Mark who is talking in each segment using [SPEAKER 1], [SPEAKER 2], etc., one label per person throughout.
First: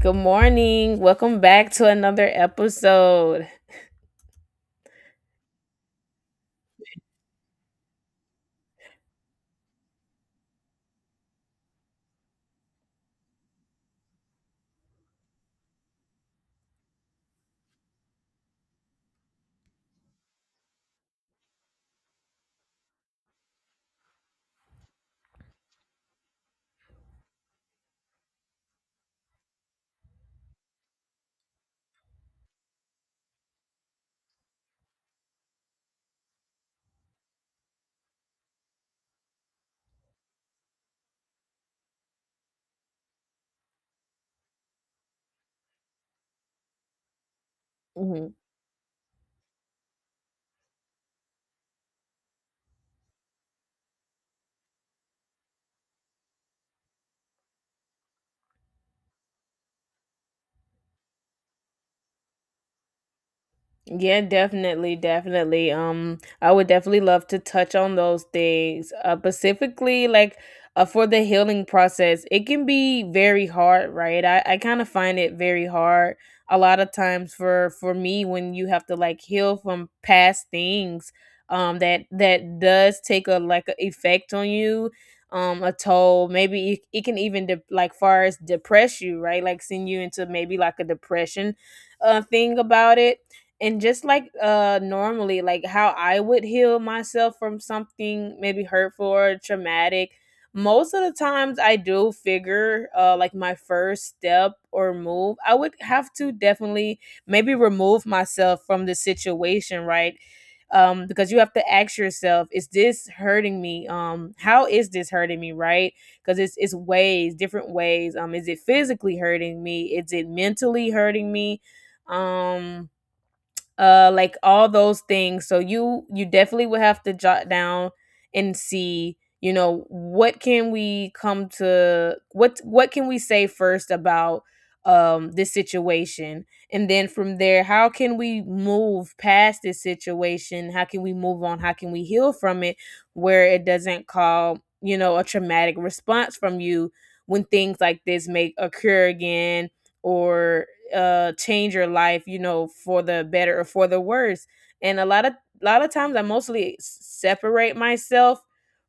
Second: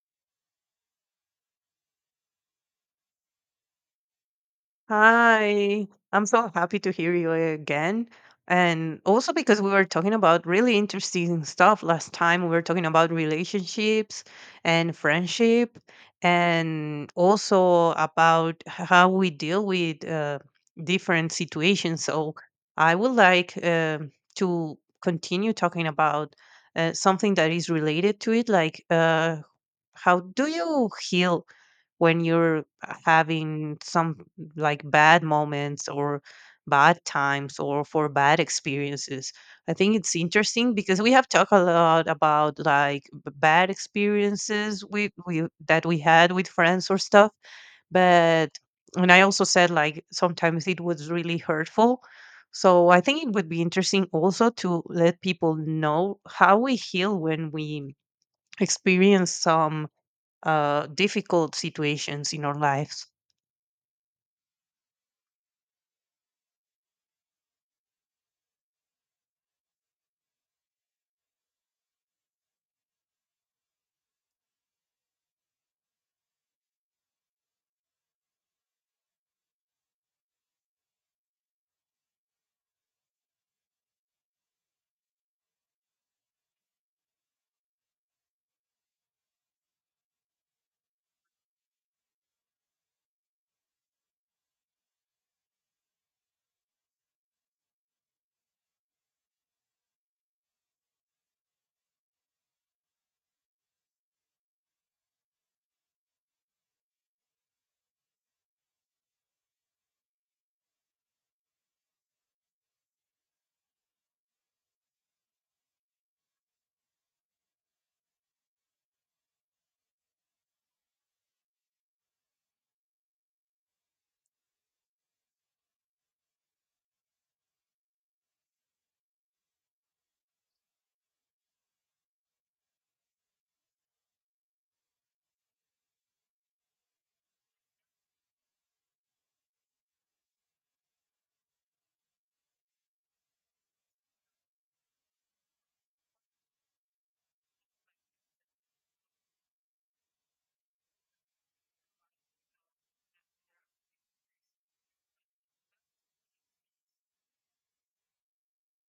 [SPEAKER 1] Good morning. Welcome back to another episode.
[SPEAKER 2] Hi, I'm so happy to hear you again. And also because we were talking about really interesting stuff last time. We were talking about relationships and friendship, and also about how we deal with different situations. So I would like to continue talking about something that is related to it, like how do you heal when you're having some like bad moments or bad times or for bad experiences. I think it's interesting because we have talked a lot about like bad experiences we that we had with friends or stuff,
[SPEAKER 1] Mhm.
[SPEAKER 2] but, and I also said like sometimes it was really hurtful. So I think it would be interesting also to let people know how we heal when we experience some difficult situations in our lives.
[SPEAKER 1] Yeah, definitely, definitely. I would definitely love to touch on those things. Specifically, like for the healing process, it can be very hard, right? I kind of find it very hard a lot of times for me when you have to like heal from past things. That does take a like a effect on you. A toll. Maybe it can even like far as depress you, right? Like send you into maybe like a depression, thing about it. And just like normally, like how I would heal myself from something maybe hurtful or traumatic, most of the times I do figure like my first step or move. I would have to definitely maybe remove myself from the situation, right? Because you have to ask yourself, is this hurting me? How is this hurting me, right? Because it's ways, different ways. Is it physically hurting me? Is it mentally hurting me? um like all those things. So you definitely would have to jot down and see, what can we come to, what can we say first about this situation. And then from there, how can we move past this situation? How can we move on? How can we heal from it where it doesn't call, a traumatic response from you when things like this may occur again? Or change your life, for the better or for the worse. And a lot of times, I mostly separate myself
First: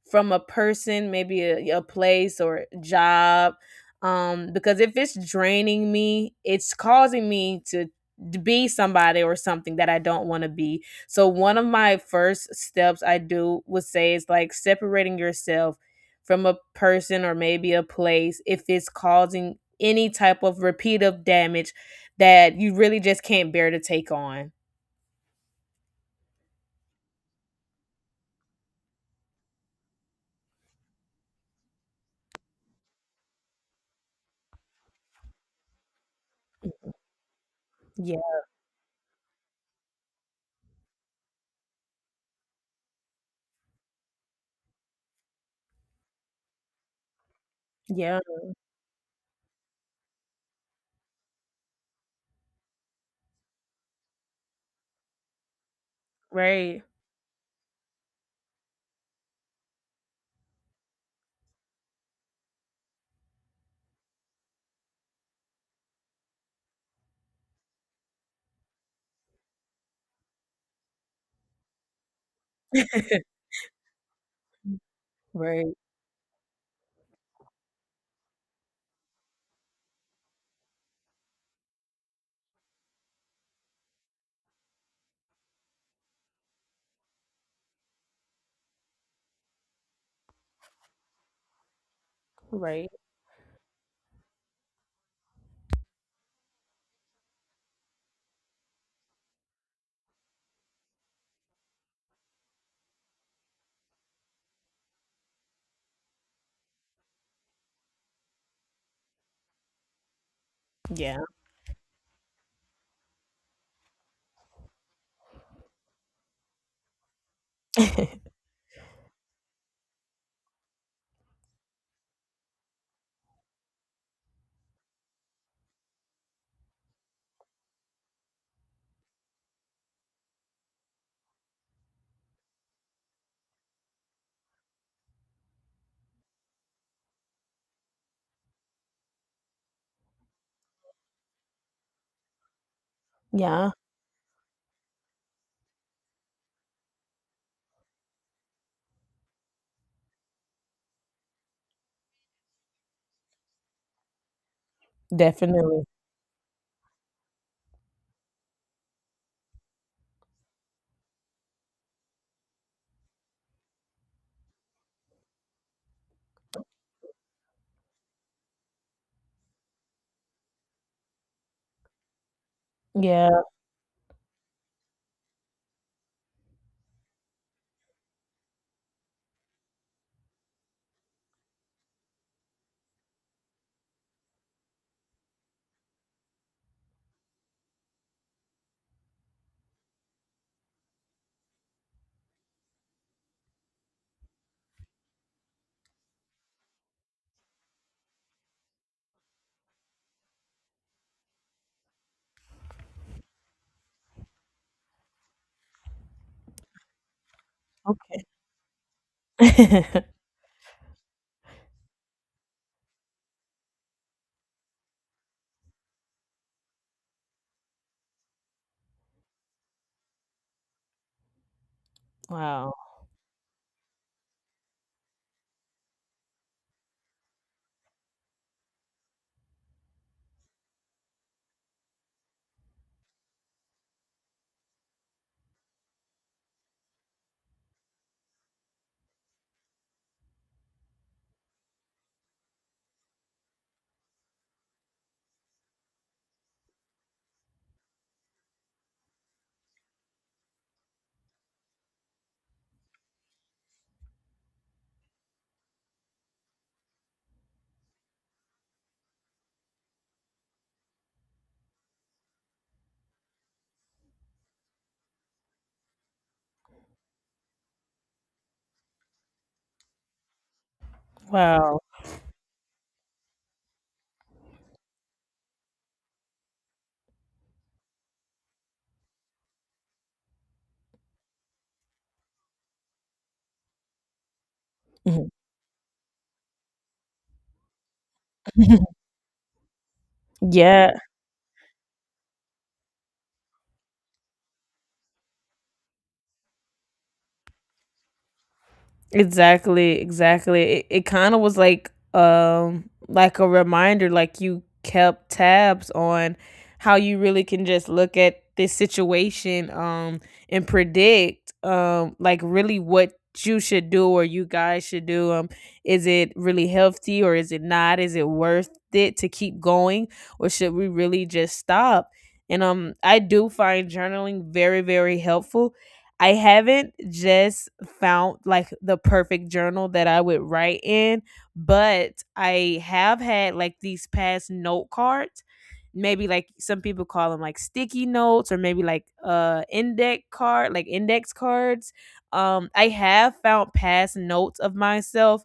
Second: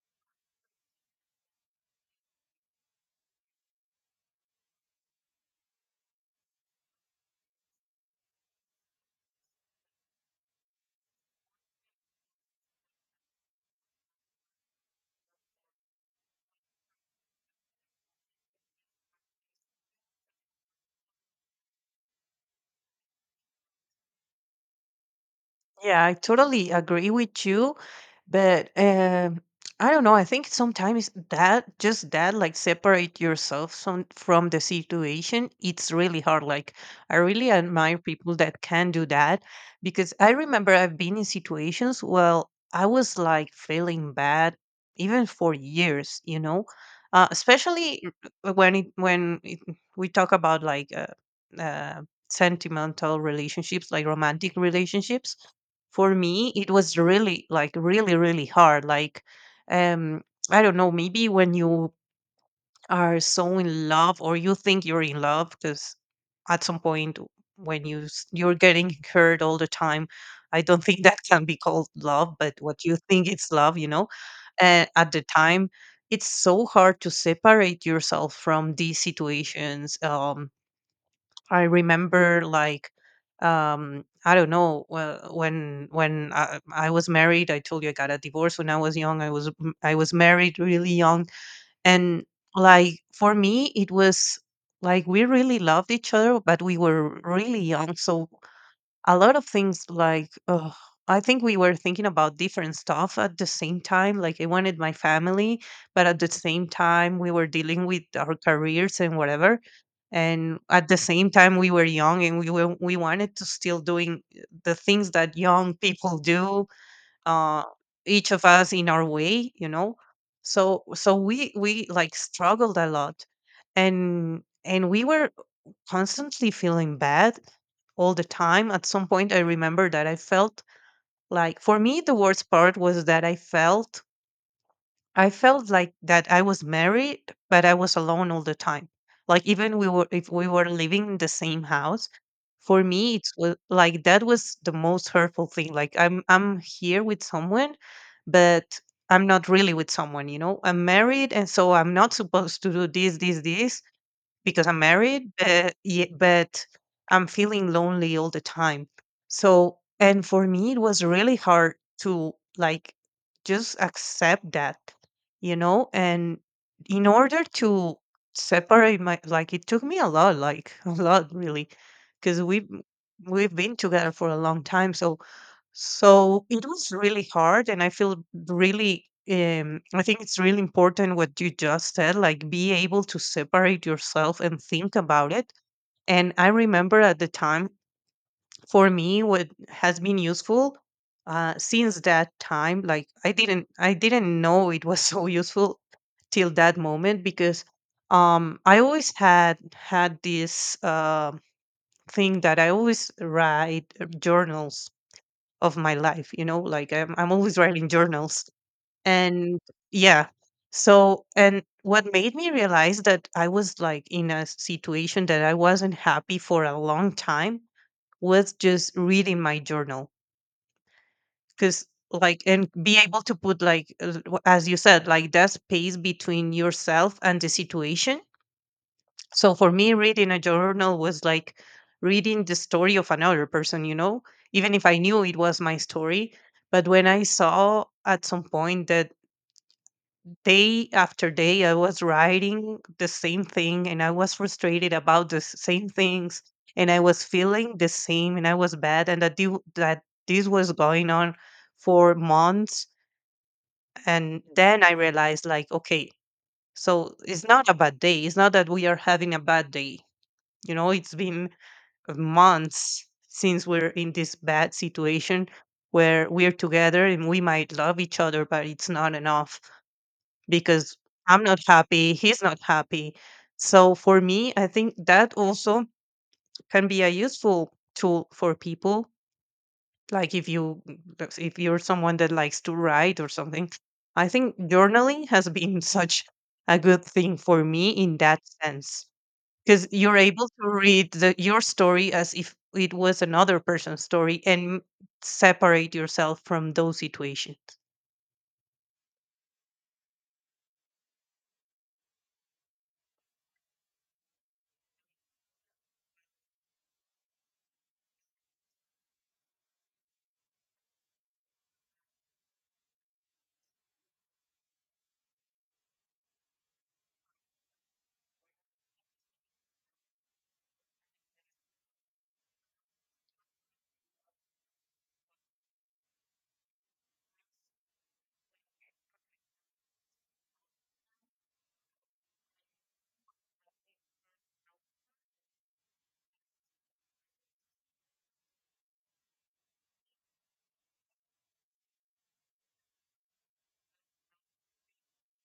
[SPEAKER 1] from a person, maybe a place or job. Because if it's draining me, it's causing me to be somebody or something that I don't want to be. So one of my first steps I do would say is like separating yourself from a person or maybe a place if it's causing any type of repeat of damage that you really just can't bear to take on.
[SPEAKER 2] Yeah, I totally agree with you, but I don't know. I think sometimes that just that like separate yourself some, from the situation, it's really hard. Like I really admire
[SPEAKER 1] Yeah.
[SPEAKER 2] people that can do that, because I remember I've been in situations where I was like feeling bad even for years. You know, especially
[SPEAKER 1] Yeah.
[SPEAKER 2] when it, we talk about like sentimental relationships, like romantic relationships, for me it
[SPEAKER 1] Right.
[SPEAKER 2] was really like really really hard. Like, um I don't know, maybe when you are so in love or you think you're in love, because at some point when you're getting hurt all the time, I don't think that can be called love, but what you think it's love, you know, at the time,
[SPEAKER 1] Right.
[SPEAKER 2] it's so hard to separate yourself from these situations. I remember like, I don't know, when I was married. I told you I got a divorce when I was young. I was I was married really young. And
[SPEAKER 1] Right.
[SPEAKER 2] like, for me, it was like, we really loved each other, but we were really young. So a lot of things, like, oh, I think we were thinking about different stuff at the same time. Like, I wanted my family, but at the same time, we were dealing with our careers and whatever. And at the
[SPEAKER 1] Yeah.
[SPEAKER 2] same time, we were young, and we wanted to still doing the things that young people do, uh, each of us in our way, you know. So we like struggled a lot, and we were constantly feeling bad all the time. At some point, I remember that I felt like, for me, the worst part was that I felt like that I was married, but I was alone all the time. Like, even we were, if we were living in the same house, for me, it's
[SPEAKER 1] Yeah.
[SPEAKER 2] like that was the most hurtful thing. Like, I'm here with someone, but I'm not really with someone. You know, I'm married, and so I'm not supposed to do this, this, this, because I'm married, but
[SPEAKER 1] Definitely.
[SPEAKER 2] but I'm feeling lonely all the time. So, and for me, it was really hard to like just accept that, you know. And in order to separate my, like, it took me a lot, like a lot, really, because
[SPEAKER 1] Yeah.
[SPEAKER 2] we've been together for a long time. So so it was really hard, and I feel really. I think it's really important what you just said, like be able to separate yourself and think about it. And I remember at the time, for me, what has been useful since that time, like I didn't know it was so useful till that moment, because I always had had this thing that I always write journals of my life, you know, like I'm always writing
[SPEAKER 1] Okay.
[SPEAKER 2] journals. And yeah, so, and what made me realize that I was like in a situation that I wasn't happy for a long time was just reading my journal. Because, like, and
[SPEAKER 1] Wow.
[SPEAKER 2] be able to put, like, as you said, like that space between yourself and the situation, so for me, reading a journal was like reading the story of another person, you know, even if I knew it was my story. But when I saw at some point that day after day I was writing the same thing, and I was frustrated about the same things, and I was feeling the same, and I was bad, and that, that this was going on for months. And then I realized, like, okay, so it's not a bad day. It's not that we are having a bad day. You know, it's been months since we're in this bad situation where we're together and we might love each other, but it's not enough, because I'm not
[SPEAKER 1] Wow.
[SPEAKER 2] happy, he's not happy. So for me, I think that also can be a useful tool for people. Like, if you, if you're someone that likes to write or something, I think journaling
[SPEAKER 1] Mhm.
[SPEAKER 2] has been such a good thing for me in that sense, because you're able to
[SPEAKER 1] Yeah.
[SPEAKER 2] read the, your story as if it was another person's story, and separate yourself from those situations.
[SPEAKER 1] Exactly, exactly. It kind of was like a reminder, like you kept tabs on how you really can just look at this situation and predict, like, really what you should do or you guys should do. Is it really healthy or is it not? Is it worth it to keep going, or should we really just stop? And I do find journaling very, very helpful. I haven't just found like the perfect journal that I would write in, but I have had like these past note cards. Maybe like some people call them like sticky notes or maybe like like index cards. I have found past notes of myself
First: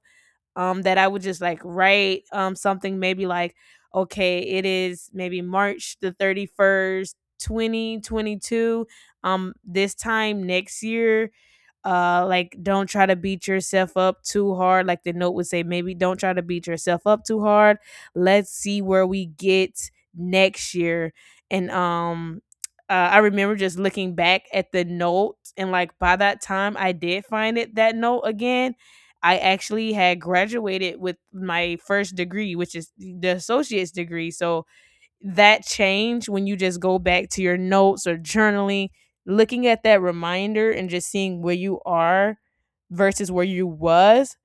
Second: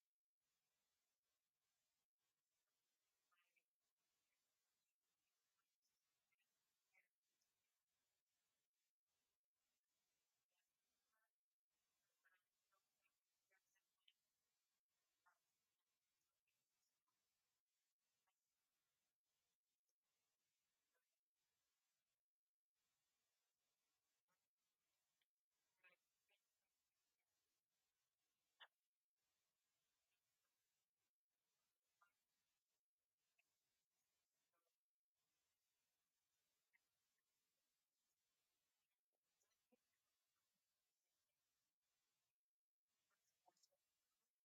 [SPEAKER 1] that I would just like write. Something maybe like, okay, it is maybe March the 31st, 2022. This time next year, like, don't try to beat yourself up too hard. Like the note would say maybe, don't try to beat yourself up too hard, let's see where we get next year. And I remember just looking back at the note, and like by that time, I did find it, that note again. I actually had graduated with my first degree, which is the associate's degree. So that change, when you just go back to your notes or journaling, looking at that reminder and just seeing where you are versus where you was.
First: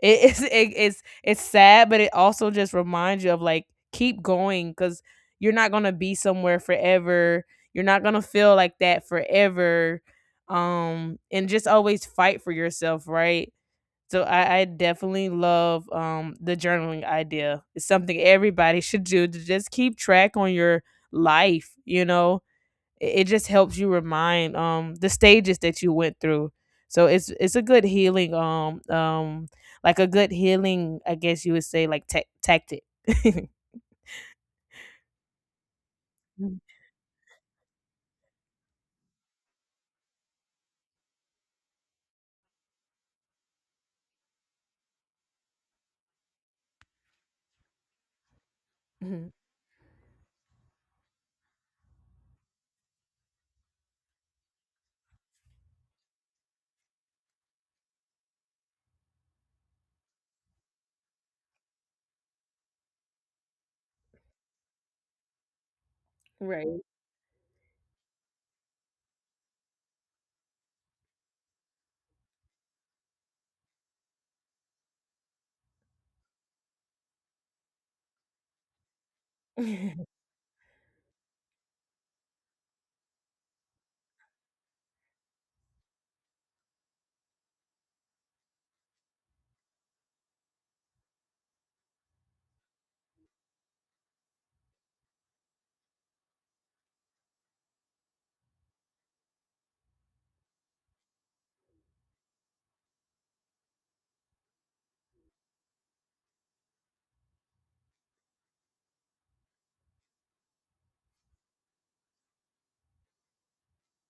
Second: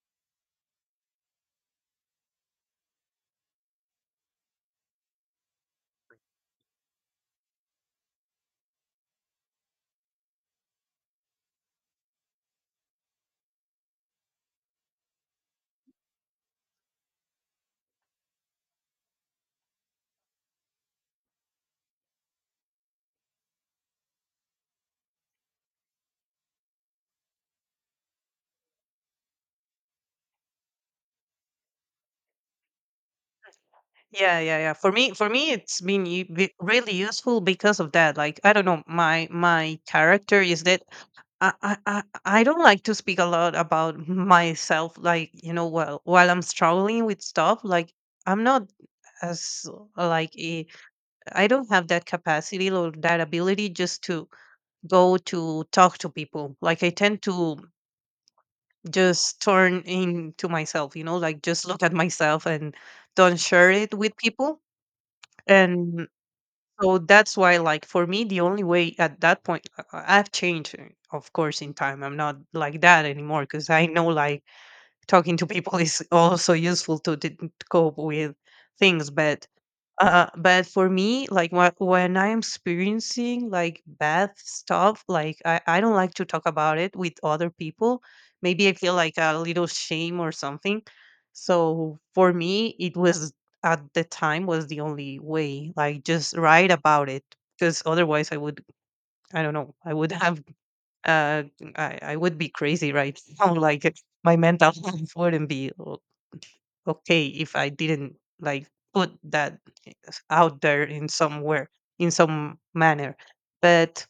[SPEAKER 1] It is it's sad, but it also just reminds you of like keep going, because you're not gonna be somewhere forever. You're not gonna feel like that forever. And just always fight for yourself, right? So I definitely love the journaling idea. It's something everybody should do, to just keep track on your life. It just helps you remind the stages that you went through. So it's a good healing, like, a good healing, I guess you would say, like, tactic.
[SPEAKER 2] Yeah, yeah, yeah, for me it's been
[SPEAKER 1] Right.
[SPEAKER 2] really useful, because of that. Like, I don't know, my character is that I don't like to speak a lot about myself, like, you know, while I'm struggling with stuff, like I'm not
[SPEAKER 1] Mhm.
[SPEAKER 2] as uh, like a, I like don't have that capacity or that ability just to go to talk to people. Like, I tend to just turn into myself, you know, like just look at myself and don't share it with people. And
[SPEAKER 1] Right.
[SPEAKER 2] so that's why, like, for me, the only way at that point, I've changed, of course, in time. I'm not like that anymore, because I know, like, talking to people is also useful to cope with things. But for me, like when I'm experiencing like bad stuff, like, I don't like to talk about it with other people. Maybe I feel like a little shame or something. So for me, it was at the time was the only way, like just write about it. Because otherwise, I would, I don't know, I would have, uh, I would be crazy right now. Like, my mental health wouldn't be okay if I didn't like put that out there in somewhere in some manner. But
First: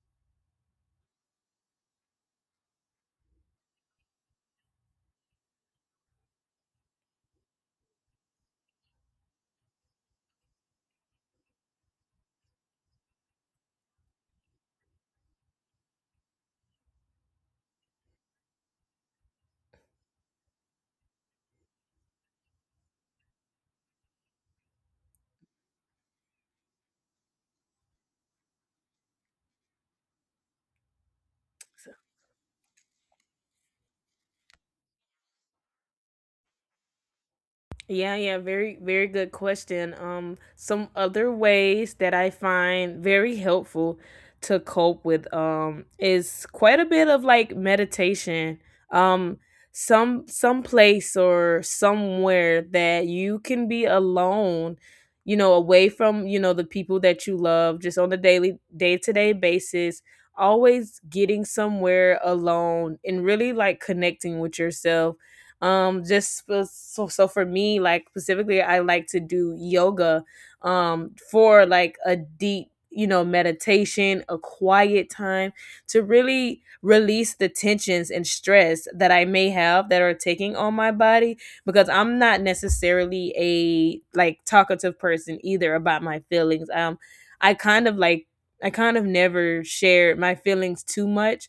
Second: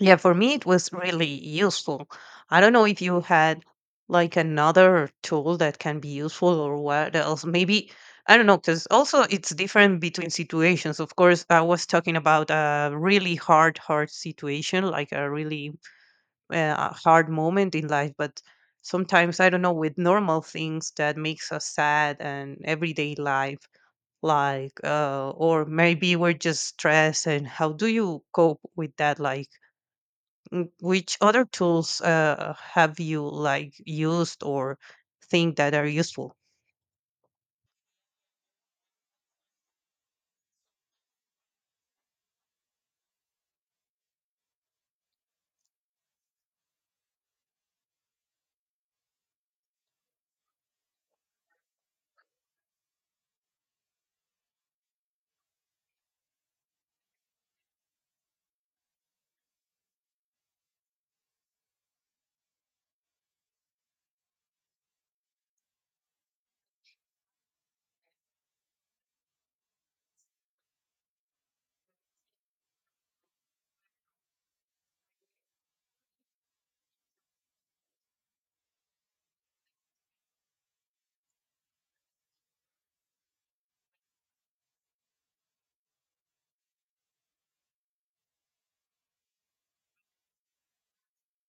[SPEAKER 2] yeah, for me it was really useful. I don't know if you had like another tool that can be useful or what else. Maybe, I don't know, because also it's different between situations. Of course, I was talking about a really hard, hard situation, like a really hard moment in life, but sometimes, I don't know, with normal things that makes us sad and everyday life, like or maybe we're just stressed, and how do you cope with that, like, which other tools have you like used or think that are useful.
[SPEAKER 1] Yeah, yeah, very, very good question. Some other ways that I find very helpful to cope with is quite a bit of like meditation. Um, some place or somewhere that you can be alone, away from, the people that you love, just on a daily day-to-day basis, always getting somewhere alone and really like connecting with yourself. Just for, so, for me, like, specifically, I like to do yoga, for like a deep, meditation, a quiet time, to really release the tensions and stress that I may have that are taking on my body. Because I'm not necessarily a like talkative person either about my feelings. I kind of like I kind of never shared my feelings too much.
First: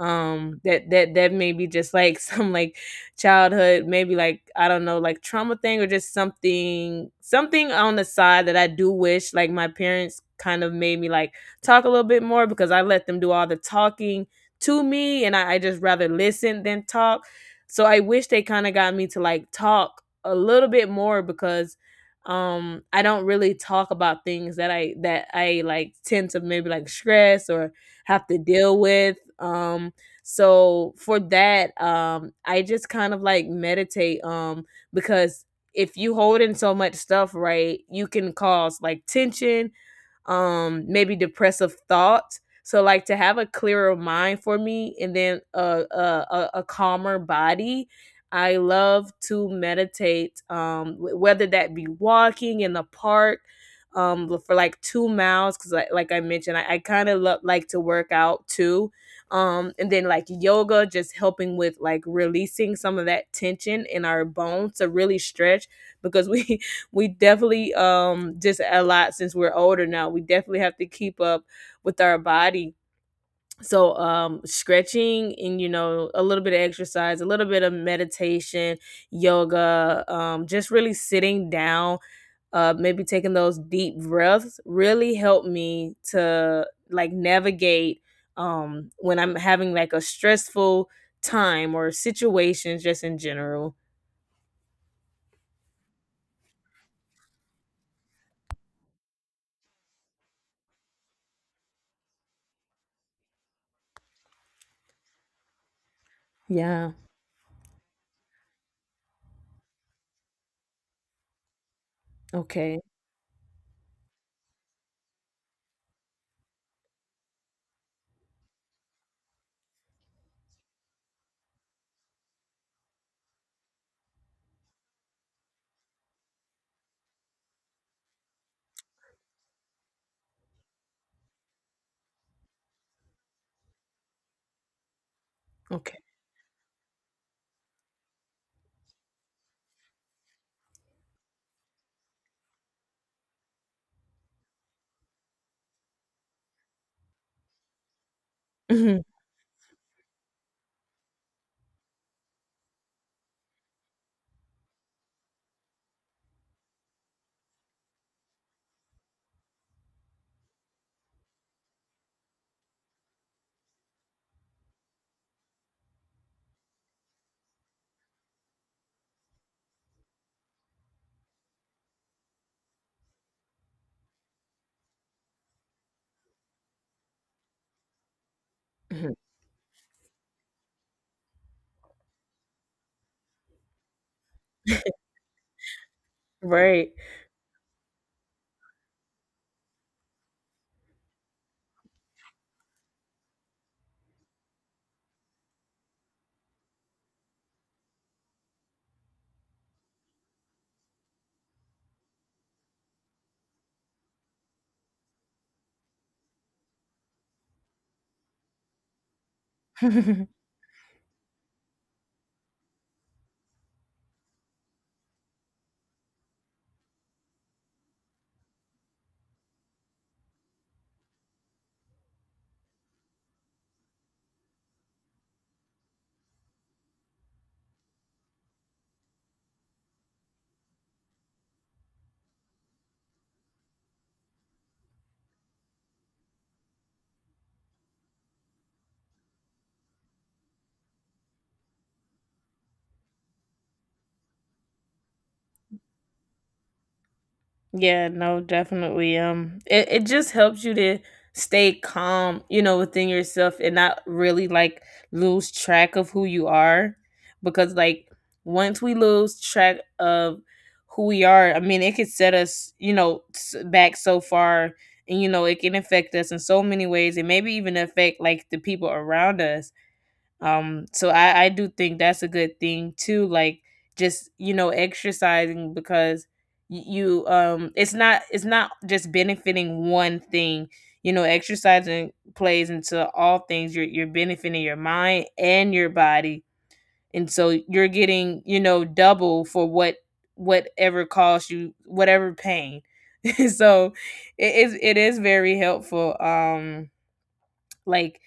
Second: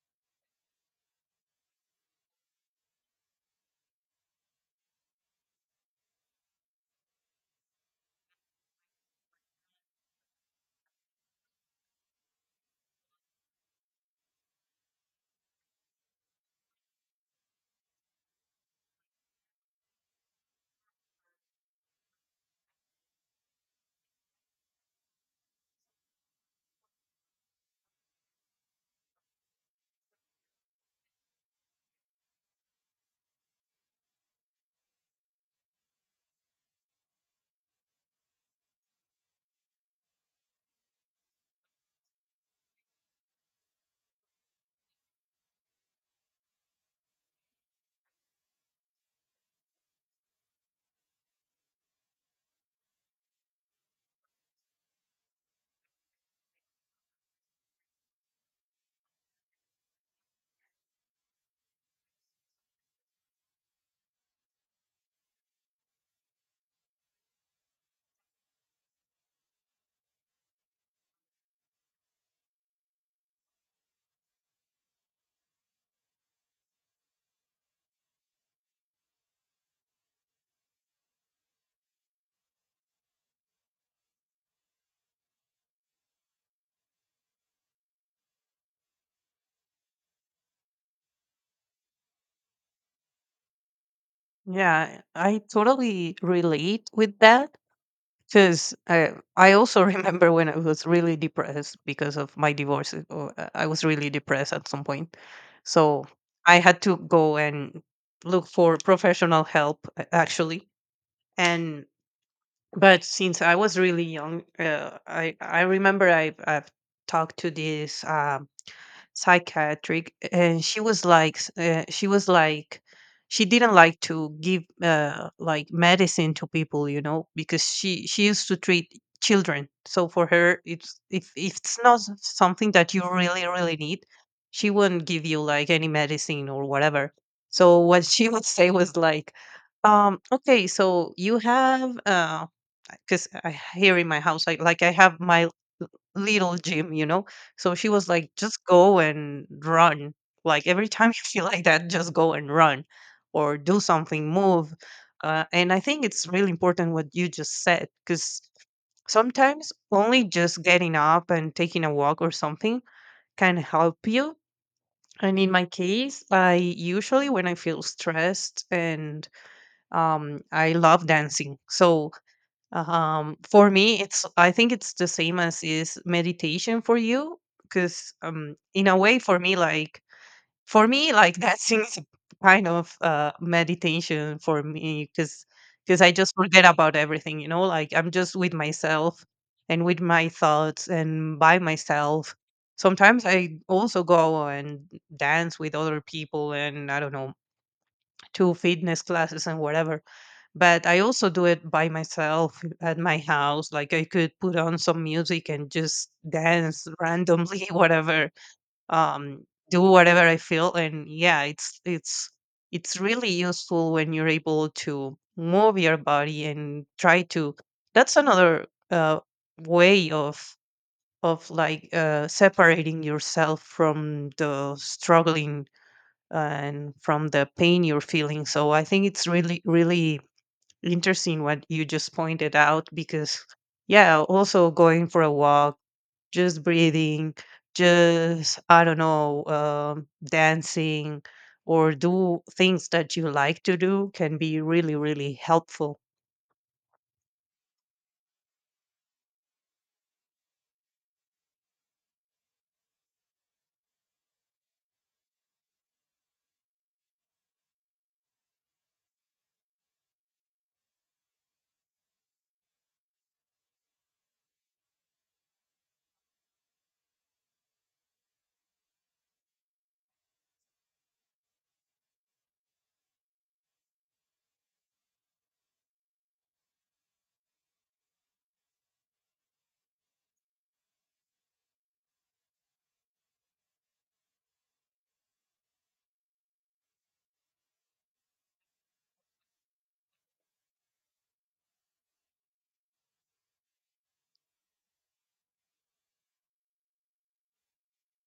[SPEAKER 1] That may be just like some like childhood, maybe, like I don't know, like trauma thing, or just something on the side that I do wish like my parents kind of made me like talk a little bit more, because I let them do all the talking to me, and I just rather listen than talk. So I wish they kind of got me to like talk a little bit more, because I don't really talk about things that I like tend to maybe like stress or have to deal with. So for that, I just kind of like meditate, because if you hold in so much stuff, right, you can cause like tension, maybe depressive thoughts. So like, to have a clearer mind for me and then a calmer body, I love to meditate, whether that be walking in the park, for like 2 miles, because, like I mentioned, I kind of like to work out too. And then like yoga, just helping with like releasing some of that tension in our bones to really stretch, because we we definitely, just a lot, since we're older now, we definitely have to keep up with our body. So stretching and, a little bit of exercise, a little bit of meditation, yoga, just really sitting down, maybe taking those deep breaths, really helped me to like navigate when I'm having like a stressful time or situations, just in general.
[SPEAKER 2] Yeah, I totally relate with that, because I also remember when I was really depressed because of my divorce. I was really depressed at some point. So I had
[SPEAKER 1] Yeah.
[SPEAKER 2] to go and look for professional help, actually. And
[SPEAKER 1] Okay.
[SPEAKER 2] but since I was really young, I remember I've talked to this. Psychiatric, and she was like she was like, she didn't like to give like medicine to people, you know, because she used to treat children. So for her it's, if it's not something that you really really need, she wouldn't give you like any
[SPEAKER 1] Okay.
[SPEAKER 2] medicine or whatever. So what she would say was like, okay, so you have because I, here in my house, like I have my little gym, you know. So she was like, "Just go and run. Like, every time you feel like that, just go and run, or do something, move." And I think it's really important what you just said, because sometimes only just getting up and taking a walk or something can help you. And in my case, I usually when I feel stressed and I love dancing, so for me it's, I think it's the same as is meditation for you, because in a way for me, like for me like that is kind of meditation for me, because I just forget
[SPEAKER 1] Right.
[SPEAKER 2] about everything, you know, like I'm just with myself and with my thoughts and by myself. Sometimes I also go and dance with other people, and I don't know, to fitness classes and whatever. But I also do it by myself at my house. Like, I could put on some music and just dance randomly, whatever, do whatever I feel. And yeah, it's it's really useful when you're able to move your body and try to. That's another way of like separating yourself from the struggling and from the pain you're feeling. So I think it's really, really interesting what you just pointed out because, yeah, also going for a walk, just breathing, just, I don't know, dancing or do things that you like to do can be really, really helpful.
[SPEAKER 1] Yeah, no, definitely. It just helps you to stay calm, within yourself, and not really like lose track of who you are. Because, like, once we lose track of who we are, I mean, it could set us, back so far. And, it can affect us in so many ways, and maybe even affect like the people around us. So I do think that's a good thing too, like, just, exercising, because you, it's not just benefiting one thing. Exercising plays into all things. You're benefiting your mind and your body. And so you're getting, double for whatever cost, you whatever pain. So it is very helpful. Like,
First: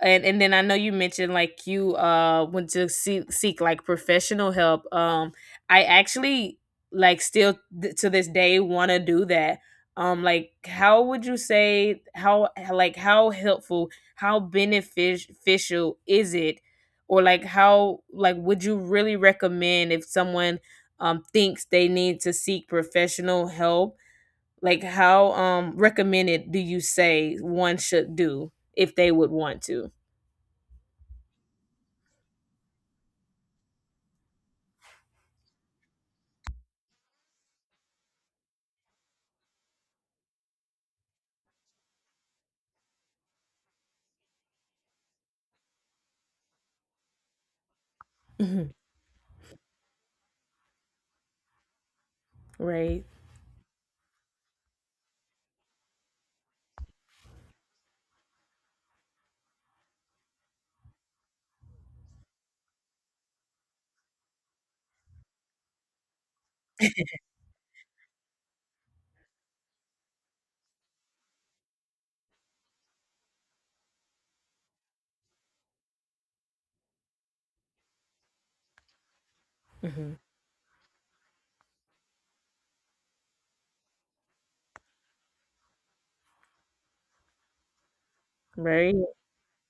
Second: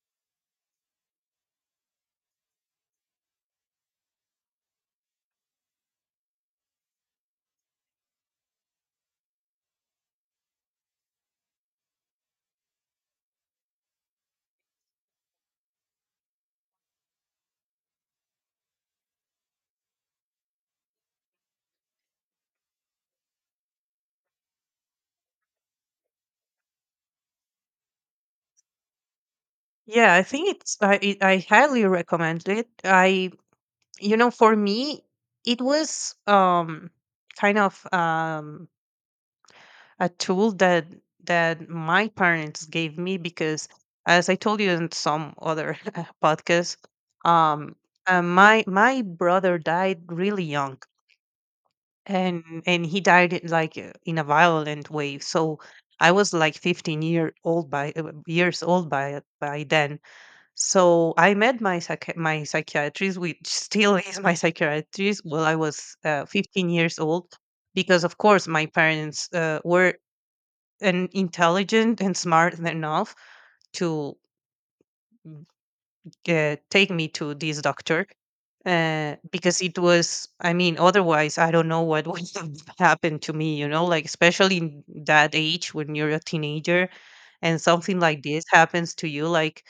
[SPEAKER 1] and then I know you mentioned like you went to seek like professional help. I actually, like, still to this day want to do that. Like, how would you say, how, like, how helpful, how beneficial is it, or like, how, like, would you really recommend if someone thinks they need to seek professional help? Like, how recommended do you say one should do if they would want to?
[SPEAKER 2] Yeah, I think I highly recommend it. I, you know, for me, it was kind of a tool that that my parents gave me because as I told you in some other podcast, um, my
[SPEAKER 1] Mhm.
[SPEAKER 2] my brother died really young, and he
[SPEAKER 1] Right.
[SPEAKER 2] died in, like in a violent way. So I was like 15-year-old by years old by then. So I met my psychiatrist, which still is my psychiatrist, while I was 15 years old because of course my parents were and intelligent and smart enough to take me to this doctor because it
[SPEAKER 1] Hmm.
[SPEAKER 2] was I mean otherwise I don't know what would have happened to me, you know, like especially in that age when you're a teenager and something like this happens
[SPEAKER 1] Right.
[SPEAKER 2] to you like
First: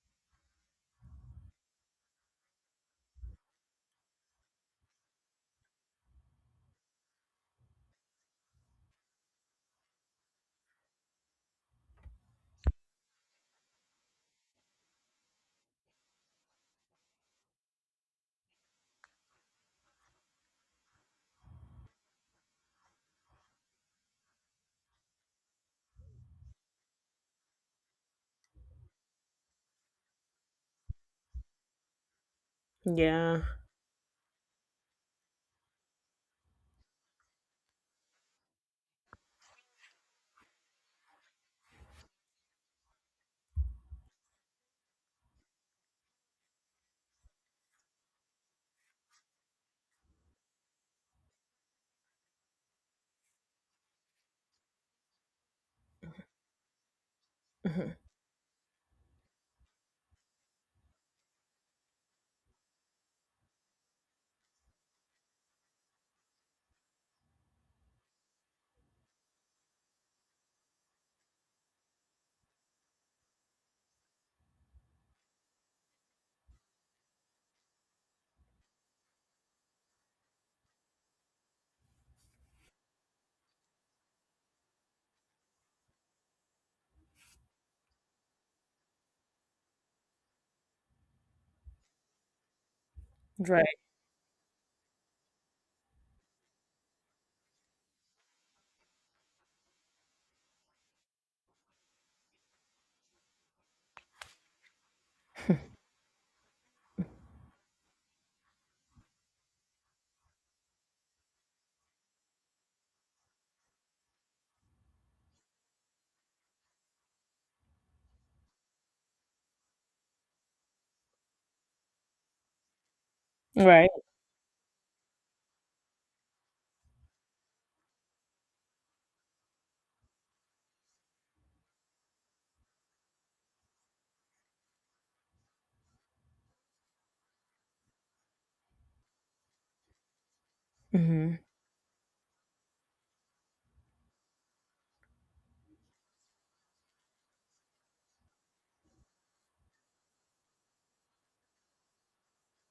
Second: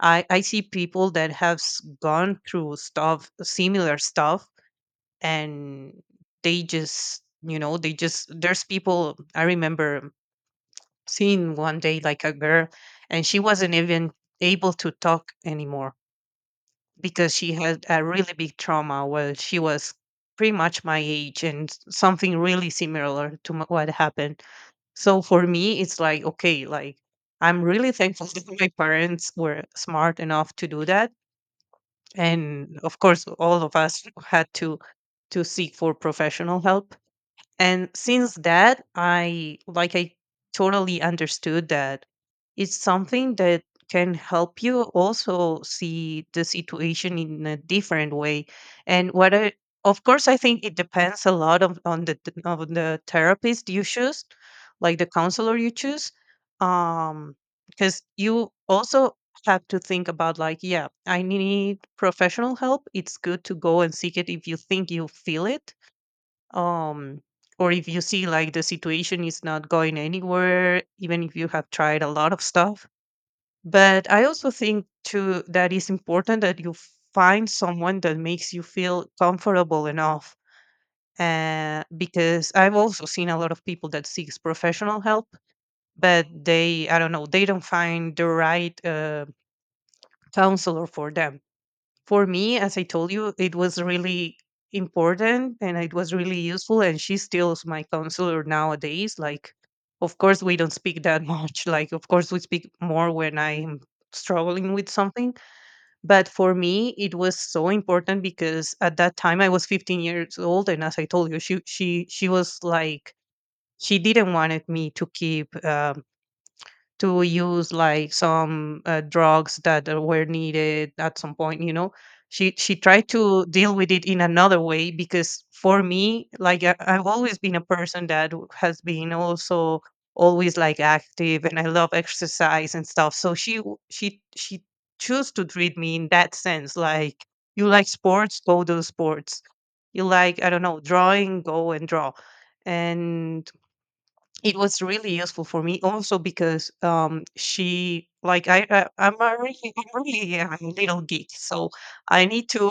[SPEAKER 2] I see people that have gone through stuff similar stuff and they just, you know, they just, there's people. I remember seen one day like a girl, and she wasn't even able to talk anymore because she had a really big trauma. Well, she was pretty much my age and something really similar to what happened. So for me it's like, okay, like I'm really thankful that my parents were smart enough to do that, and of course
[SPEAKER 1] Yeah.
[SPEAKER 2] all of us had to seek for professional help. And since that, I totally understood that it's something that can help you also see the situation in a different way. And of course, I think it depends a lot on on the therapist you choose, like the counselor you choose, um,
[SPEAKER 1] Hmm.
[SPEAKER 2] because you also have to think about like, yeah, I need professional help. It's good to go and seek it if you think you feel it, um, or if you see like the situation is not going anywhere, even if you have tried a lot of stuff. But I also think too that it's important that you find someone that makes you feel comfortable enough, because I've also seen a lot of people that seeks professional help but they, I don't know, they don't find the right counselor for them. For me, as I told you, it
[SPEAKER 1] Right.
[SPEAKER 2] was really important and it was really useful. And she still is my counselor nowadays. Like, of course, we don't speak that much. Like, of course, we speak more when I'm struggling with something. But for me, it was so important because at that time I was 15 years old, and as I told you, she was like she didn't wanted me to keep to use like some drugs that were needed at some point, you know. She tried to deal with
[SPEAKER 1] Right.
[SPEAKER 2] it in another way because for me like I've always been a person that has been also always like active, and I love exercise and stuff. So she w- she chose to treat me in that sense, like you like sports, go do sports; you like, I don't know,
[SPEAKER 1] Hmm.
[SPEAKER 2] drawing, go and draw. And it was really useful for me also because, um, she like I I'm a really I'm really a little geek, so I need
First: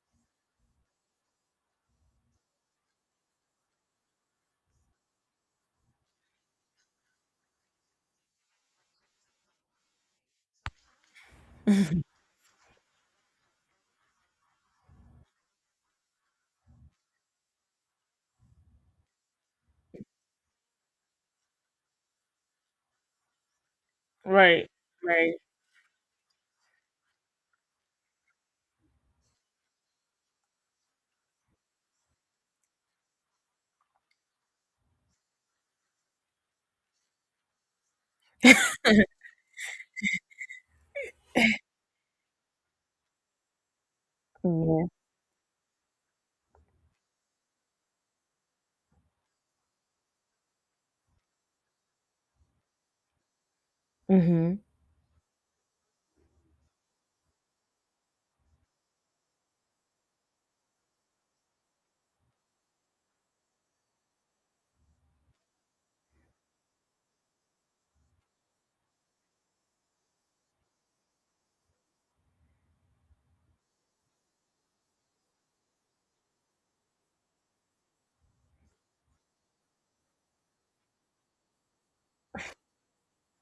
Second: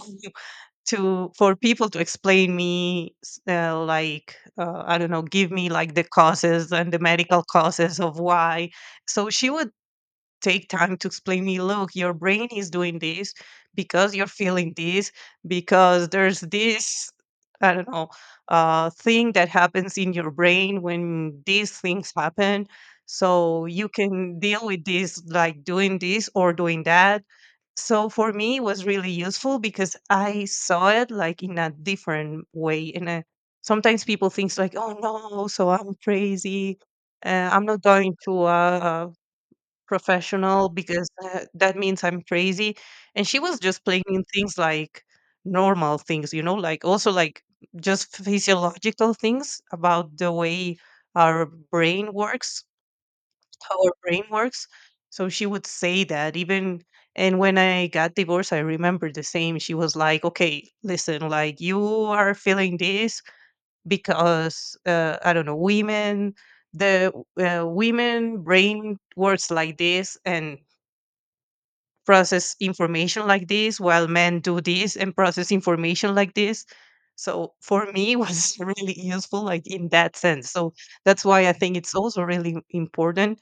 [SPEAKER 2] to for people to explain me I don't know, give me like the causes and the medical causes of why. So she would take time to explain me, look, your brain is doing this because you're feeling this because there's this, I don't know, thing that happens in your brain when these things happen. So you can deal
[SPEAKER 1] Right.
[SPEAKER 2] with this
[SPEAKER 1] Right.
[SPEAKER 2] like doing this or doing that. So for me it was really useful because I saw it like in a different way. And sometimes people think like, oh no, so I'm crazy, I'm not going to a professional because, that means I'm crazy. And she was just playing things
[SPEAKER 1] Yeah.
[SPEAKER 2] like normal things, you know, like also like just physiological things about the way our brain works, how our brain
[SPEAKER 1] Hmm.
[SPEAKER 2] works. So she would say that even, and when I got divorced, I remember the same. She was like, okay, listen, like you are feeling this because, I don't know, women, the, women brain works like this. And process information like this while men do this and process information like this. So for me it was really useful like in that sense. So that's why I think it's also really important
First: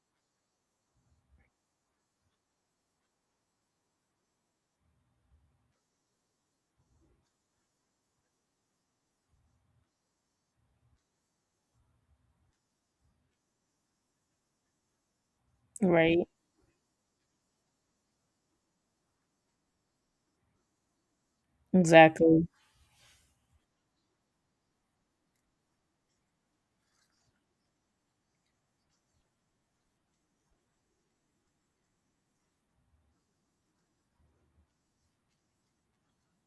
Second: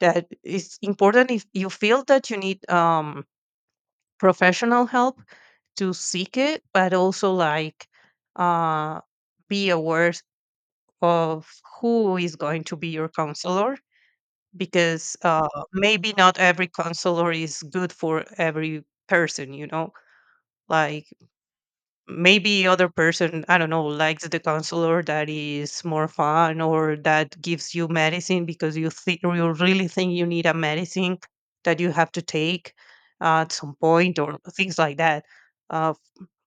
[SPEAKER 2] that it's important if you feel that you need, um, professional help to seek it, but also like, uh, be aware of who is going to be your counselor, because, uh, maybe
[SPEAKER 1] Right.
[SPEAKER 2] not every counselor is good for every person, you know, like
[SPEAKER 1] Exactly.
[SPEAKER 2] maybe other person, I don't know, likes the counselor that is more fun or that gives you medicine because you think you really think you need a medicine that you have to take at some point or things like that. Uh,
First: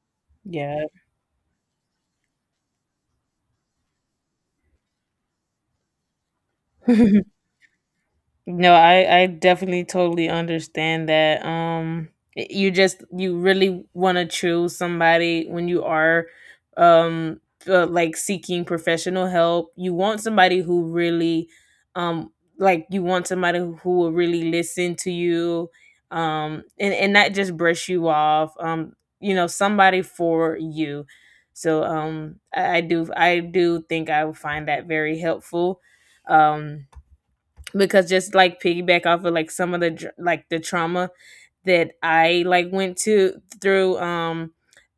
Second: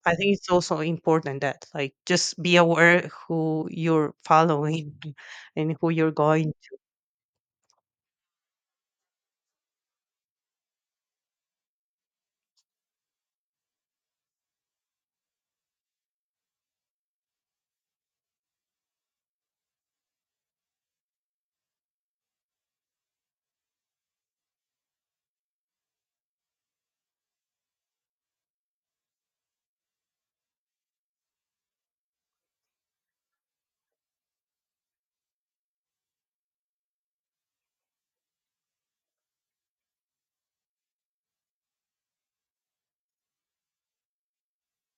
[SPEAKER 2] I think it's also
[SPEAKER 1] Yeah.
[SPEAKER 2] important that like just be aware who you're following and who you're going.
[SPEAKER 1] No, I definitely totally understand that. You just, you really want to choose somebody when you are, um like, seeking professional help. You want somebody who really, um like, you want somebody who will really listen to you, and not just brush you off. Somebody for you. So I do think I would find that very helpful. Um because, just like piggyback off of like some of the like the trauma that I like went to through, um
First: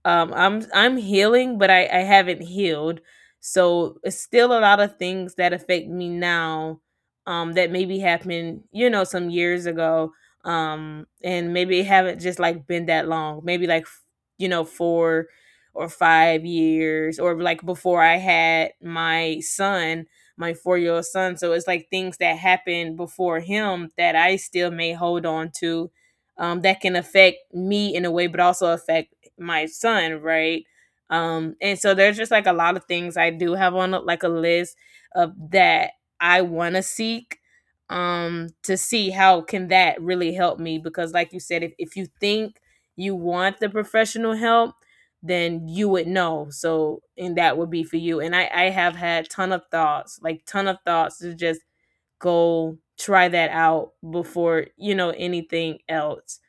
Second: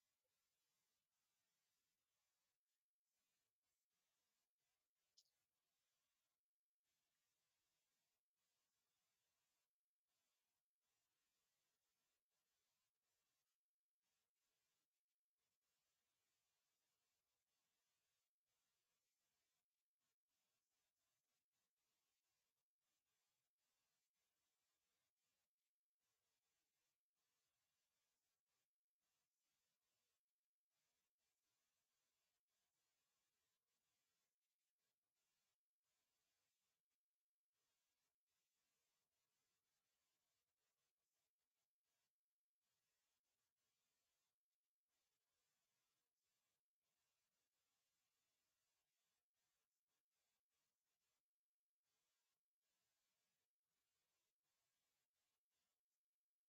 [SPEAKER 1] um I'm healing but I haven't healed, so it's still a lot of things that affect me now, that maybe happened, some years ago, and maybe it haven't just like been that long, maybe like, 4 or 5 years, or like before I had my 4-year old son. So it's like things that happened before him that I still may hold on to, that can affect me in a way, but also affect my son, right? And so there's just like a lot of things I do have on like a list of that I want to seek to see how can that really help me because like you said, if you think you want the professional help, then you would know. So, and that would be for you. And I have had ton of thoughts, like ton of thoughts to just go try that out before you know anything else.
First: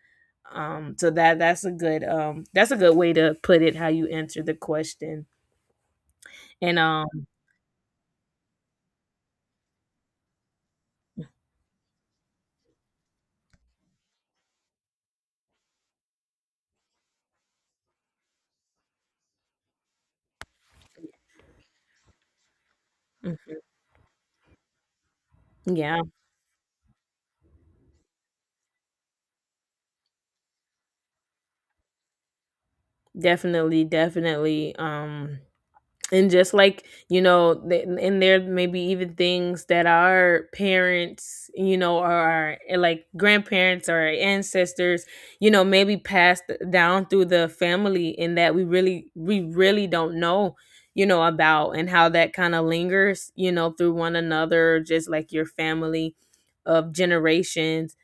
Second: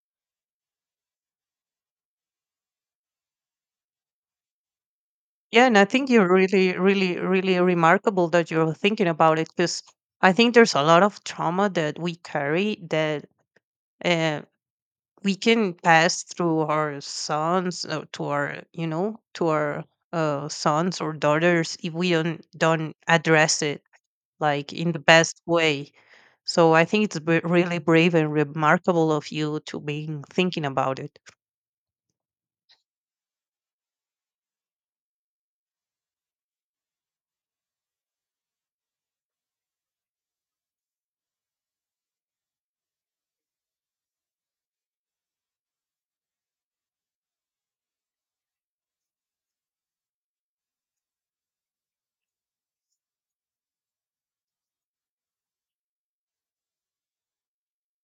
[SPEAKER 1] So that's a good that's a good way to put it how you answer the question.
[SPEAKER 2] Yeah, and I think you're really,
[SPEAKER 1] And
[SPEAKER 2] really, really remarkable that you're thinking about it because I think there's a lot of trauma that we carry that, uh, we can pass through our sons, to our, you know, to our, sons or daughters if we don't address it like in the best way.
[SPEAKER 1] yeah,
[SPEAKER 2] So I think it's really brave and remarkable of you to be thinking about it.
[SPEAKER 1] definitely, definitely. And just like you know and there may be even things that our parents, you know, or our like grandparents or our ancestors, you know, maybe passed down through the family in that we really don't know, you know, about and how that kind of lingers, you know, through one another just like your family of generations.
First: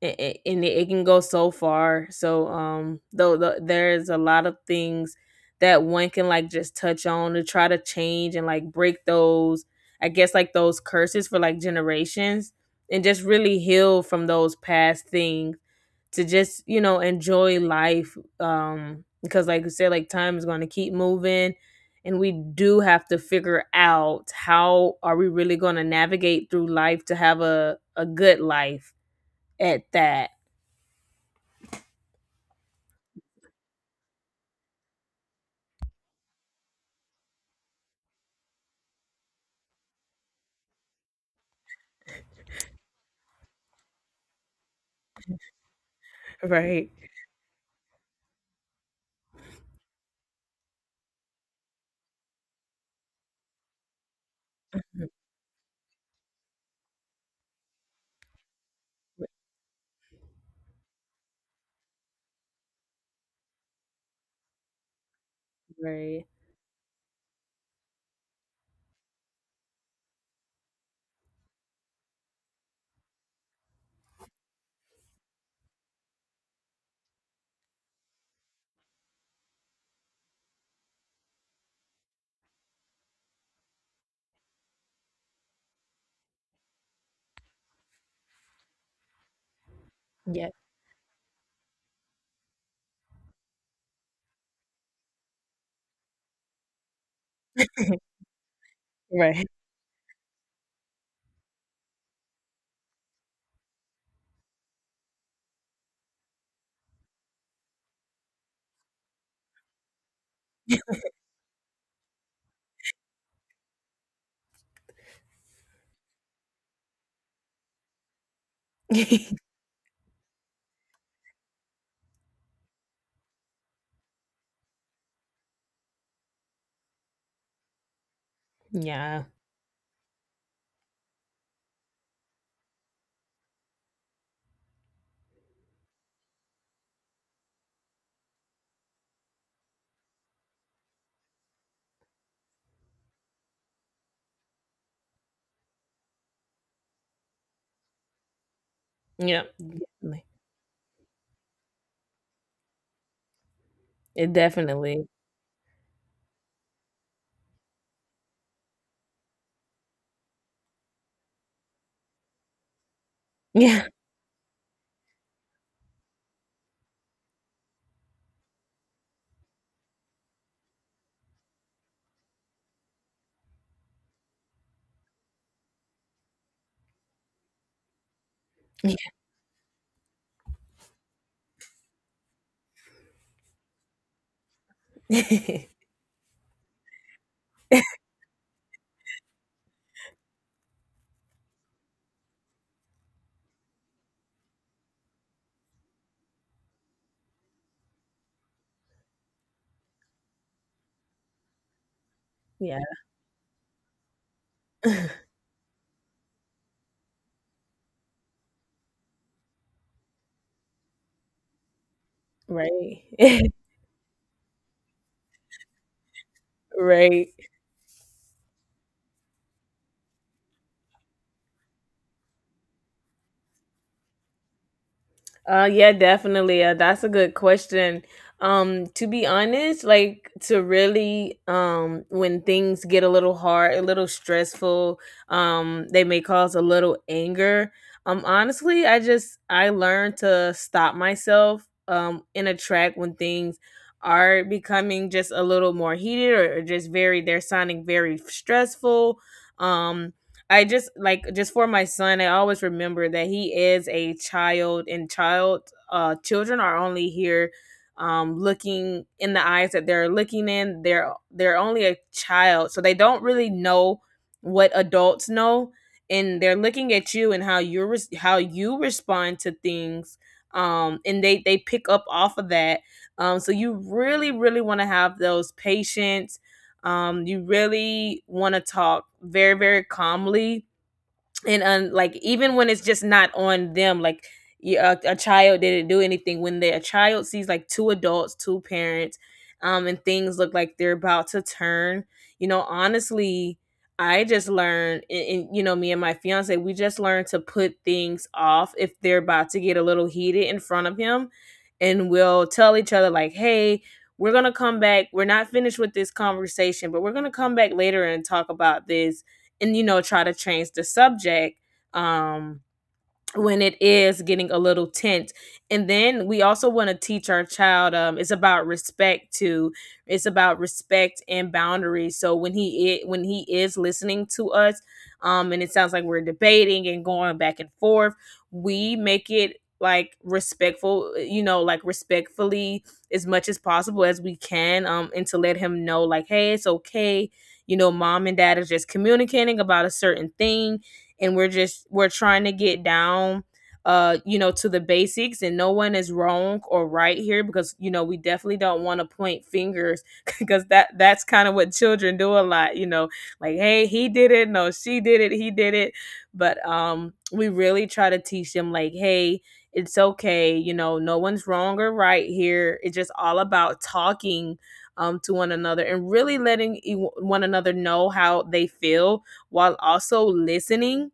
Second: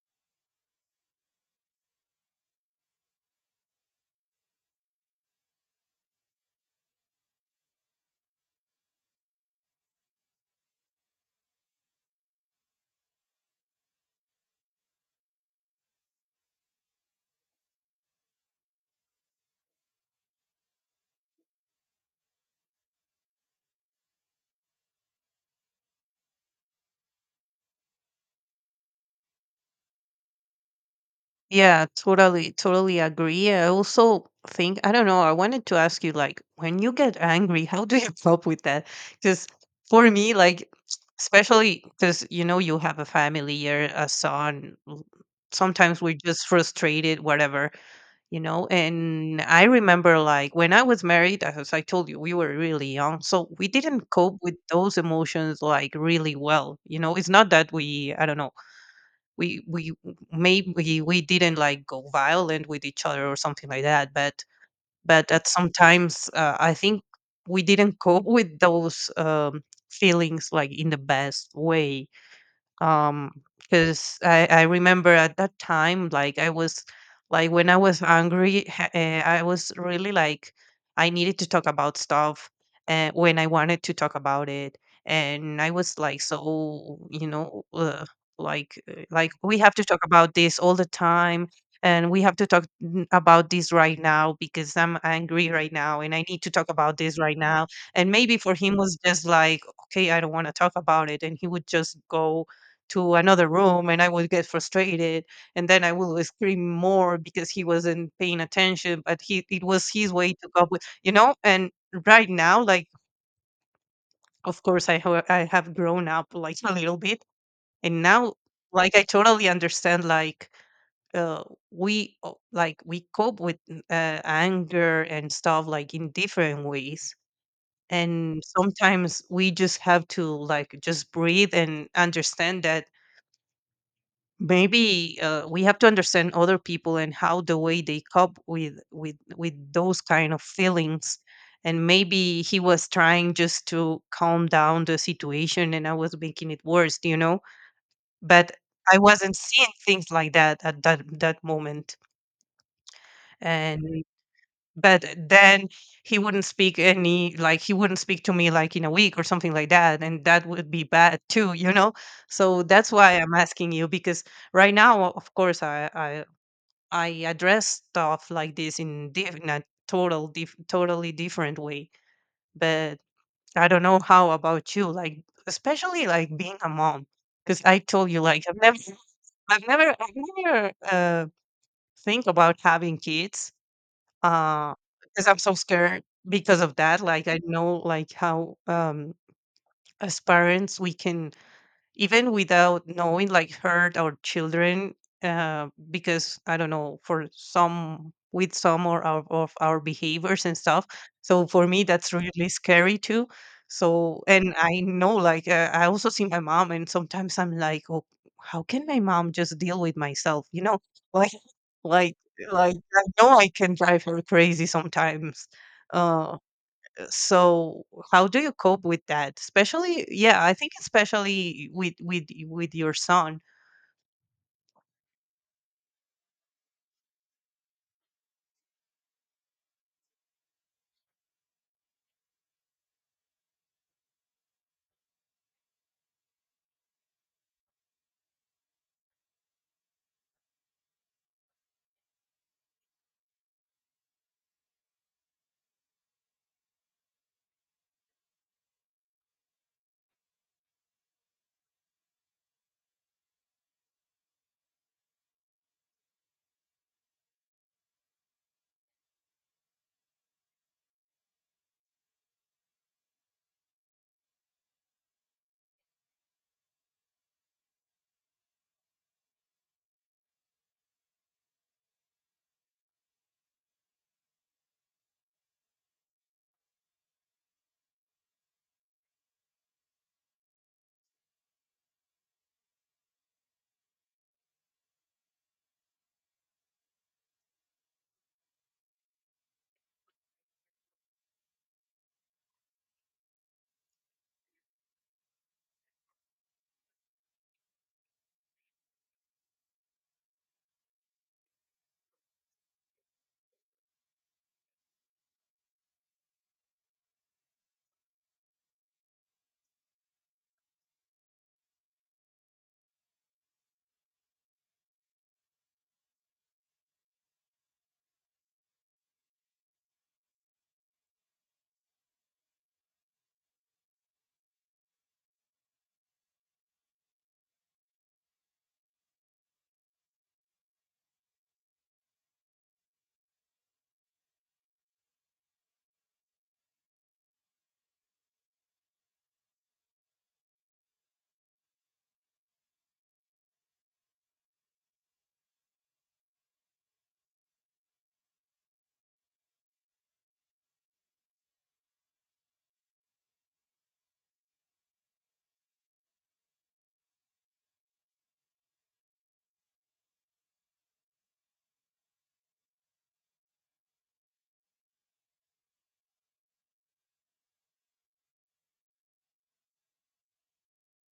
[SPEAKER 1] It, it, and it it can go so far. So there's a lot of things that one can like just touch on to try to change and like break those, I guess like those curses for like generations, and just really heal from those past things to just, you know, enjoy life. Because like you said, like time is going to keep moving. And we do have to figure out how are we really going to navigate through life to have a good life at that.
[SPEAKER 2] Yeah, totally, totally agree. I also think, I don't know, I wanted to ask you, like, when you get angry, how do you cope with that? Because for me, like, especially because, you know, you have a family, you're a son, sometimes we're just
[SPEAKER 1] Right.
[SPEAKER 2] frustrated, whatever, you know? And I remember, like, when I was married, as I told you, we were really young. So we didn't cope with those
[SPEAKER 1] Mhm.
[SPEAKER 2] emotions, like, really well. You know, it's not that we, I don't know,
[SPEAKER 1] r
[SPEAKER 2] we, maybe we didn't like go violent with each other or something like that, but at
[SPEAKER 1] Right.
[SPEAKER 2] sometimes, I think we didn't cope with those, feelings like in the best way, um, because I remember at that time like I was like when I was angry, I was really like I needed to talk about stuff when I wanted to talk about it. And I was like, so, you know, like we have to talk about
[SPEAKER 1] Yeah.
[SPEAKER 2] this all the time, and we have to about this right now because I'm angry right now and I need to talk about this right now. And maybe for him was just
[SPEAKER 1] Right.
[SPEAKER 2] like, okay, I don't want to talk about it. And he would just go to another room, and I would get frustrated, and then I would scream more because he wasn't paying attention. But he, it was his way to cope with, you know. And right now, like, of course I I have grown up like a little bit. And now like I totally understand like, uh, we, like we cope with anger and stuff like in different ways, and sometimes
[SPEAKER 1] Yeah,
[SPEAKER 2] we just have to like just breathe and understand that maybe, we have to understand other people and how the way they cope with with those kind of feelings. And maybe he was trying just to calm down the situation, and I was making it worse, you know, but I wasn't
[SPEAKER 1] yeah,
[SPEAKER 2] seeing things
[SPEAKER 1] definitely.
[SPEAKER 2] like that at that moment. And
[SPEAKER 1] It
[SPEAKER 2] but
[SPEAKER 1] definitely.
[SPEAKER 2] then he wouldn't speak any, like he wouldn't speak to me like in a week or something like that, and that would be bad too, you know. So that's why I'm asking
[SPEAKER 1] Yeah.
[SPEAKER 2] you because right now of course I address stuff like this in, in a totally different way. But I don't know how about you, like especially like being a mom, because I told you like I've never think about having kids, uh, because I'm so
[SPEAKER 1] Yeah.
[SPEAKER 2] scared because of that. Like I know like how as parents we can even without knowing like hurt our children because I don't know for some with some or of our behaviors and stuff, so for me that's really
[SPEAKER 1] Yeah.
[SPEAKER 2] scary too so and I know like I also see my mom and sometimes I'm like, oh, how can my mom just deal with myself, you know? like like like I
[SPEAKER 1] Right.
[SPEAKER 2] know I can drive her crazy sometimes. Uh,
[SPEAKER 1] Right.
[SPEAKER 2] so how do you cope with that, especially, yeah, I think especially with with your son?
[SPEAKER 1] Yeah, definitely. That's a good question. To be honest, like to really, when things get a little hard, a little stressful, they may cause a little anger. Honestly, I just I learned to stop myself, in a track when things are becoming just a little more heated, or just very they're sounding very stressful. Um, I just like just for my son, I always remember that he is a child and child children are only here looking in the eyes that they're looking in. They're only a child. So they don't really know what adults know, and they're looking at you and how you how you respond to things, and they pick up off of that. So you really want to have those patience. You really want to talk very, very calmly, and like even when it's just not on them, like a child didn't do anything when the a child sees like two adults two parents, and things look like they're about to turn, you know. Honestly, I just learned, and you know, me and my fiance, we just learned to put things off if they're about to get a little heated in front of him, and we'll tell each other like, hey, we're gonna come back, we're not finished with this conversation, but we're gonna come back later and talk about this, and you know, try to change the subject um when it is getting a little tense. And then we also want to teach our child, it's about respect too. It's about respect and boundaries, so when he when he is listening to us, and it sounds like we're debating and going back and forth, we make it like respectful, you know, like respectfully as much as possible as we can, and to let him know like, hey, it's okay, you know, mom and dad are just communicating about a certain thing, and we're just we're trying to get down you know, to the basics and no one is wrong or right here, because you know, we definitely don't want to point fingers because that's kind of what children do a lot, you know, like, hey, he did it, no, she did it, he did it. But we really try to teach them like, hey, it's okay, you know, no one's wrong or right here, it's just all about talking, to one another and really letting one another know how they feel while also listening.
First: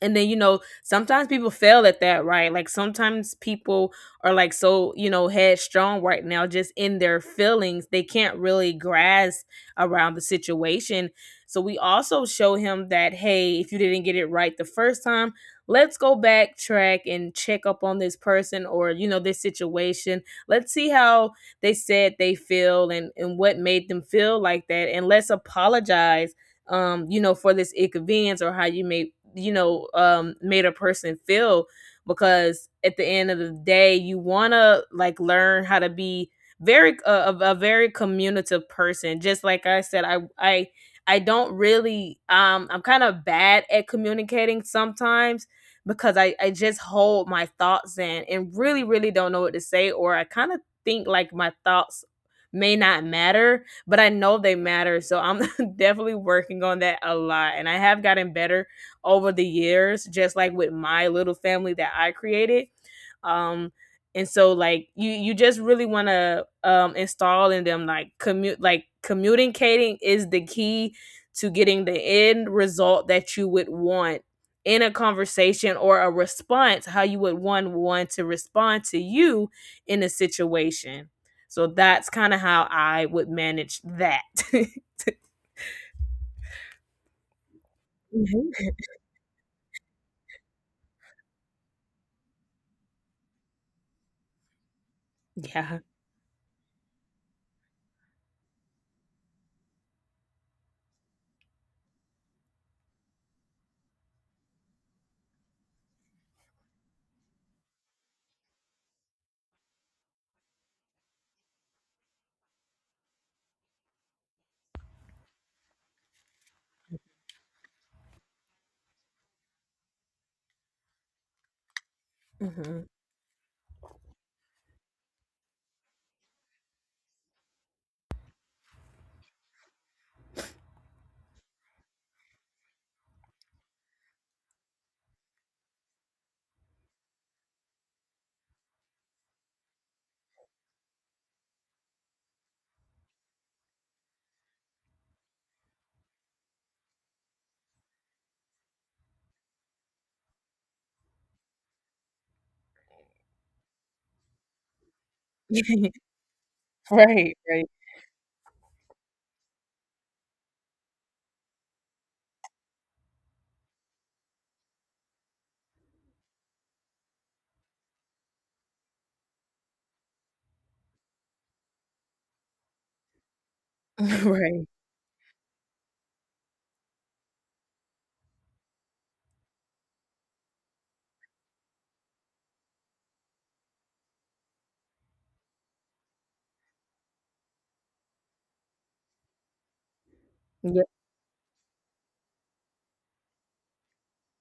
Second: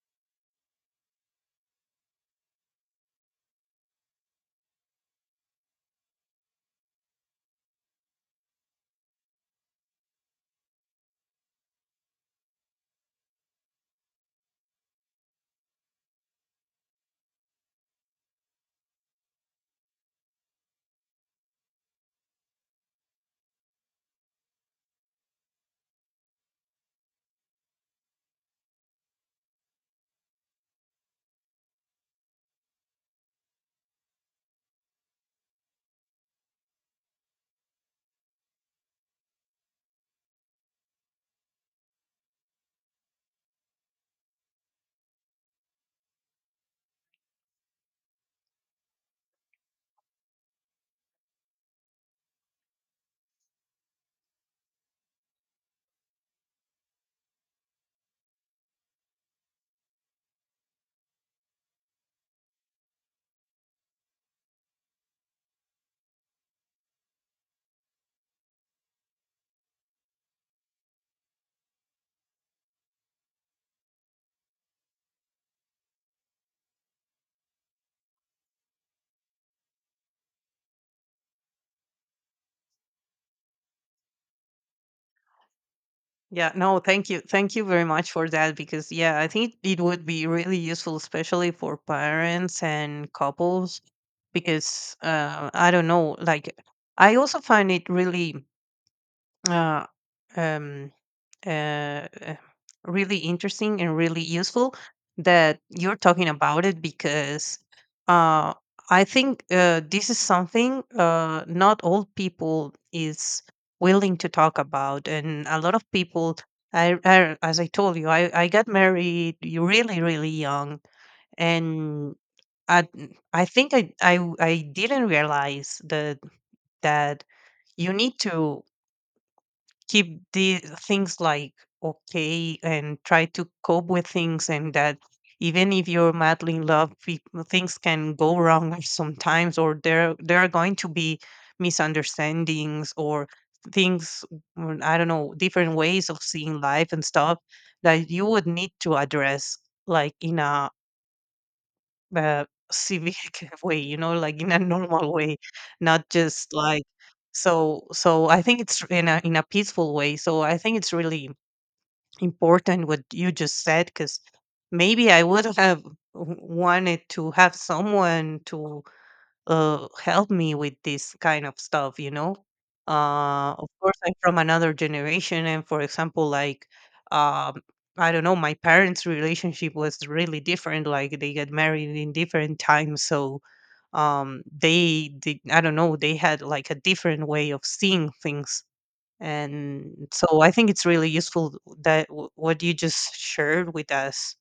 [SPEAKER 1] And then you know sometimes people fail at that, right? Like sometimes people are like so you know headstrong right now just in their feelings, they can't really grasp around the situation. So we also show him that, hey, if you didn't get it right the first time, let's go backtrack and check up on this person, or you know, this situation, let's see how they said they feel and what made them feel like that, and let's apologize, you know, for this inconvenience or how you may, you know, made a person feel. Because at the end of the day, you want to like learn how to be very a very communicative person. Just like I said, I don't really I'm kind of bad at communicating sometimes, because I just hold my thoughts in and really don't know what to say, or I kind of think like my thoughts may not matter, but I know they matter, so I'm definitely working on that a lot, and I have gotten better over the years, just like with my little family that I created. Um, and so like you just really want to install in them like commute like communicating is the key to getting the end result that you would want in a conversation, or a response how you would want one to respond to you in a situation. So that's kind of how I would manage that.
[SPEAKER 2] Yeah, no, thank you, thank you very much for
[SPEAKER 1] Mhm.
[SPEAKER 2] that, because yeah, I think it would be really useful especially for parents and couples, because I
[SPEAKER 1] Yeah.
[SPEAKER 2] don't know, like I also find it really uh, um uh, uh, really interesting and really useful that you're talking about it, because uh, I think this is something not all people is willing to talk about, and a lot of people. I as I told you, I got married really really young, and I
[SPEAKER 1] Mhm.
[SPEAKER 2] I think I didn't realize that that you need to keep the things like okay and try to cope with things, and that even if you're madly in love, things can go wrong sometimes, or there are going to be misunderstandings or things, I don't know, different ways of seeing life and stuff that you would need to address like in a uh, civic way, you know, like in a normal way, not just like
[SPEAKER 1] Right, right.
[SPEAKER 2] so. So I think it's in a peaceful way. So I think it's really important what you just said, because maybe I would have wanted to have someone to help me with this kind of stuff, you know. Of course, I'm from
[SPEAKER 1] Right.
[SPEAKER 2] another generation, and for example, like, um, I don't know, my parents' relationship was really different. Like, they get married in different times, so they did. I don't know, they had like a different way of seeing things, and so I think
[SPEAKER 1] Yeah,
[SPEAKER 2] it's really useful that what you just shared with us.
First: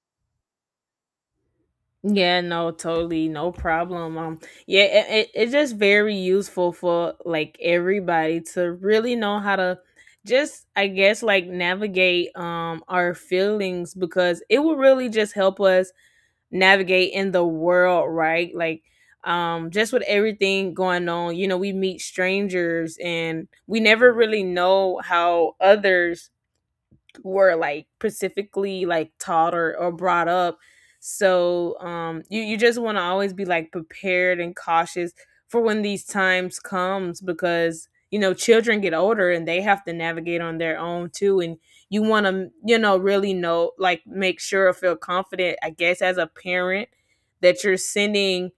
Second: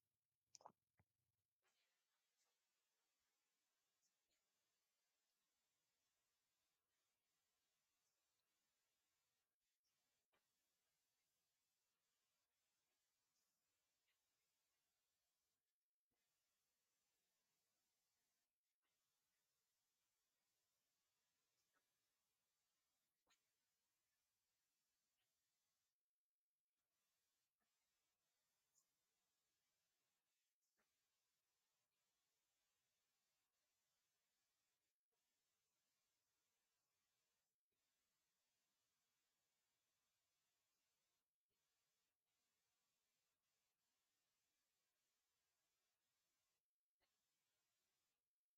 [SPEAKER 1] yeah, no, totally, no problem. Yeah, it, it's just very useful for like everybody to really know how to just, I guess, like navigate our feelings, because it will really just help us navigate in the world, right? Like, just with everything going on, you know, we meet strangers and we never really know how others were like specifically like taught, or brought up. So you you just want to always be like prepared and cautious for when these times comes, because you know children get older and they have to navigate on their own too, and you want to, you know, really know like make sure or feel confident, I guess, as a parent, that you're sending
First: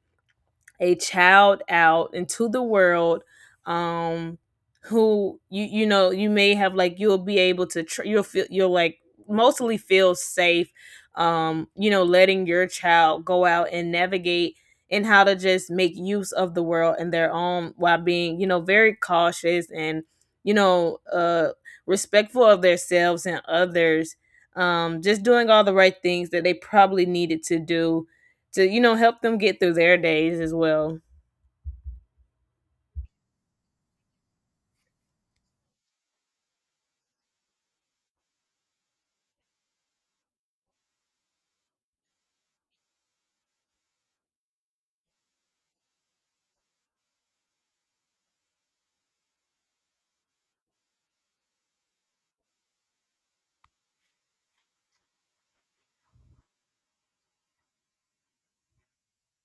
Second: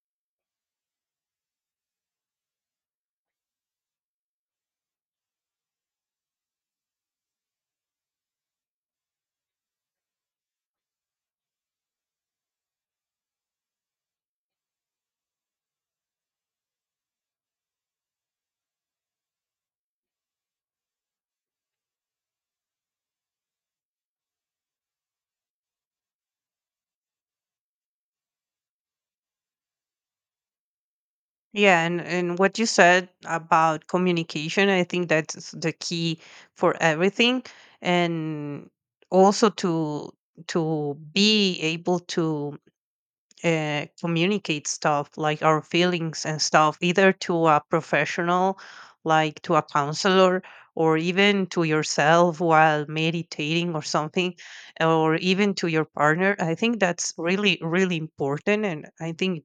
[SPEAKER 1] a child out into the world, um who you you know you may have like you'll be able to you'll feel you'll like mostly feel safe, you know, letting your child go out and navigate and how to just make use of the world and their own while being, you know, very cautious and you know respectful of themselves and others, just doing all the right things that they probably needed to do to, you know, help them get through their days as well.
[SPEAKER 2] Yeah, and what you said about communication, I think that's the key for everything. And also to be able to communicate stuff like our feelings and stuff, either to a professional, like to a counselor, or even to yourself while meditating or something, or even to your partner. I think that's really really important, and I think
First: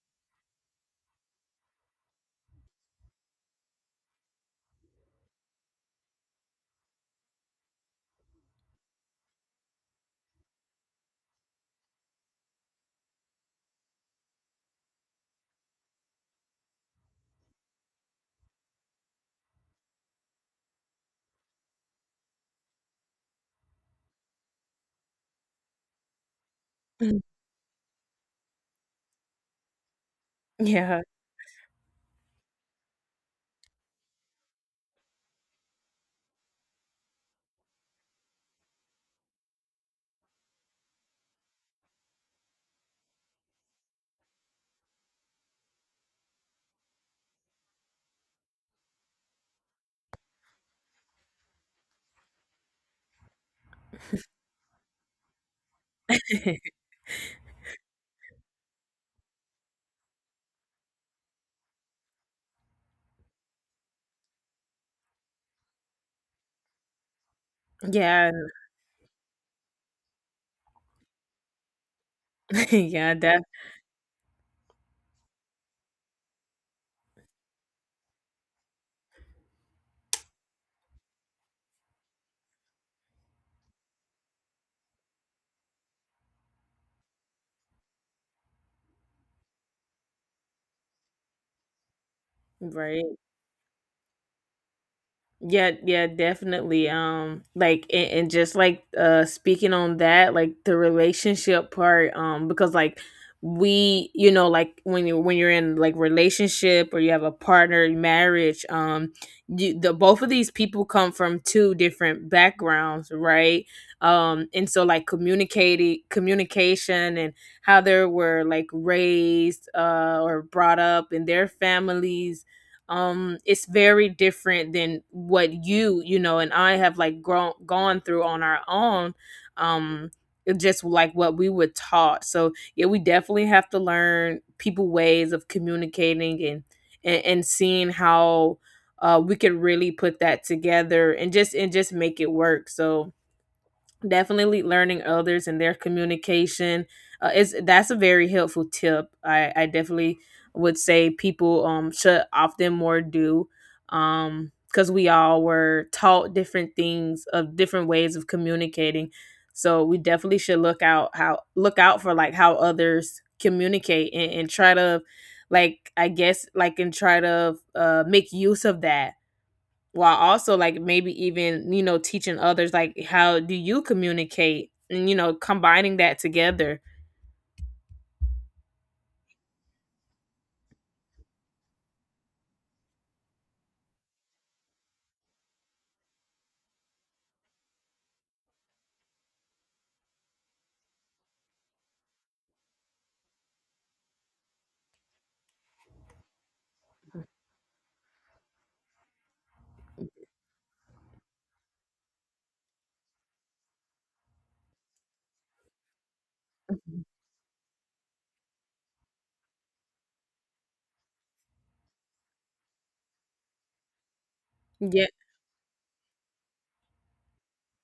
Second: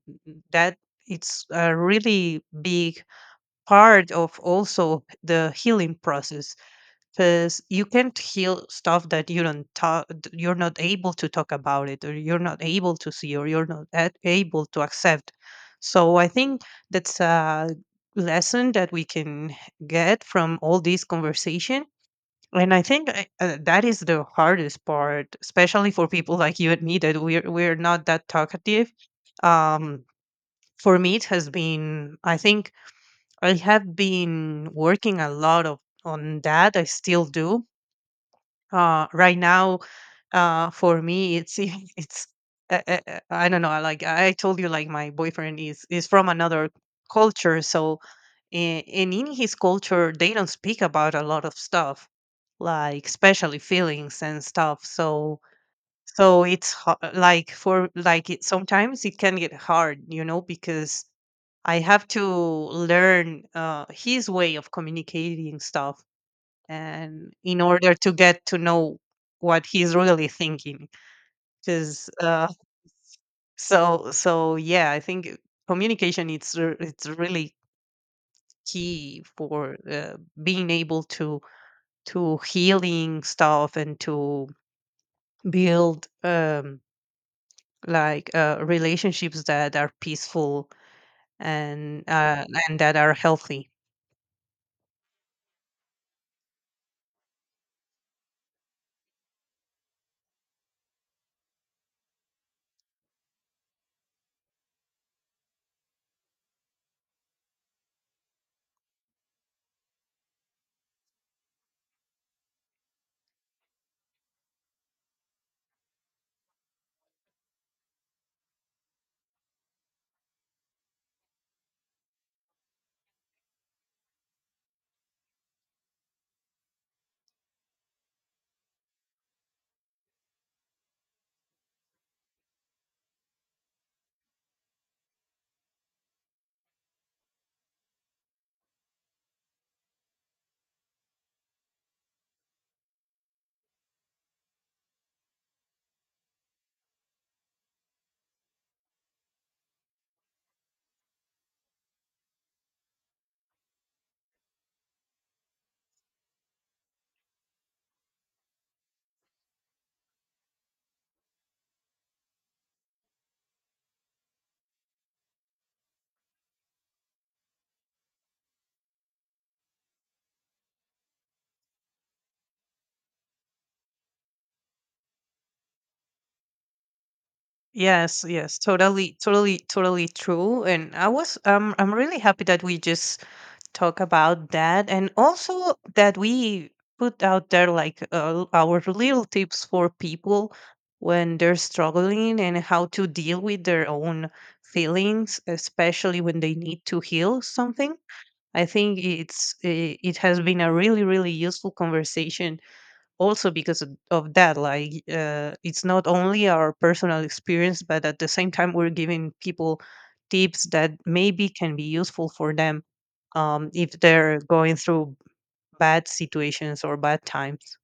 [SPEAKER 2] that it's a really big part of also the healing process, because you can't heal stuff that you don't talk, you're not able to talk about it, or you're not able to see, or you're not able to accept. So I think that's a lesson that we can get from all this conversation. And I think that is the hardest part, especially for people like you and me, that we're not that talkative. um for
[SPEAKER 1] Yeah,
[SPEAKER 2] me it has been, I think I have been working a lot of on that, I still do, right now. For me, it's it's I don't know. I Like I told you, like my boyfriend is from another culture, so and in his culture, they don't speak about a lot of stuff, like especially feelings and stuff. So so it's like for like it sometimes it can get hard, you know, because I have to learn his way of communicating stuff and in order to
[SPEAKER 1] yeah,
[SPEAKER 2] get to know what he's really thinking, because
[SPEAKER 1] yeah, that
[SPEAKER 2] so so yeah, I think communication, it's it's really key for being able to healing stuff and to build like relationships that are peaceful, and uh, and that
[SPEAKER 1] right.
[SPEAKER 2] are healthy.
[SPEAKER 1] Yeah, yeah, definitely. Like, and just like speaking on that, like the relationship part, because like we, you know, like when you when you're in like relationship or you have a partner, marriage, you the both of these people come from two different backgrounds, right? And so like communicating communication and how they were like raised or brought up in their families, it's very different than what you know and I have like grown gone through on our own. um it just like what we were taught. So yeah, we definitely have to learn people ways of communicating, and seeing how we could really put that together and just make it work. So definitely learning others and their communication, is that's a very helpful tip. I definitely would say people should often more do, because we all were taught different things of different ways of communicating. So we definitely should look out how look out for like how others communicate, and try to like I guess like and try to make use of that, while also like maybe even you know teaching others like how do you communicate and you know combining that together.
[SPEAKER 2] Yes, yes, totally, totally, totally true. And I was, I'm really happy that we just talk about that, and also that we put out there like our little tips for people when they're struggling and how to deal with their own feelings, especially when they need to heal something. I think it has been a really, really useful conversation, also because of that, like it's not only our personal experience, but at the same time we're giving people tips that maybe can be useful for them, if they're going
[SPEAKER 1] Yeah.
[SPEAKER 2] through bad situations or bad times.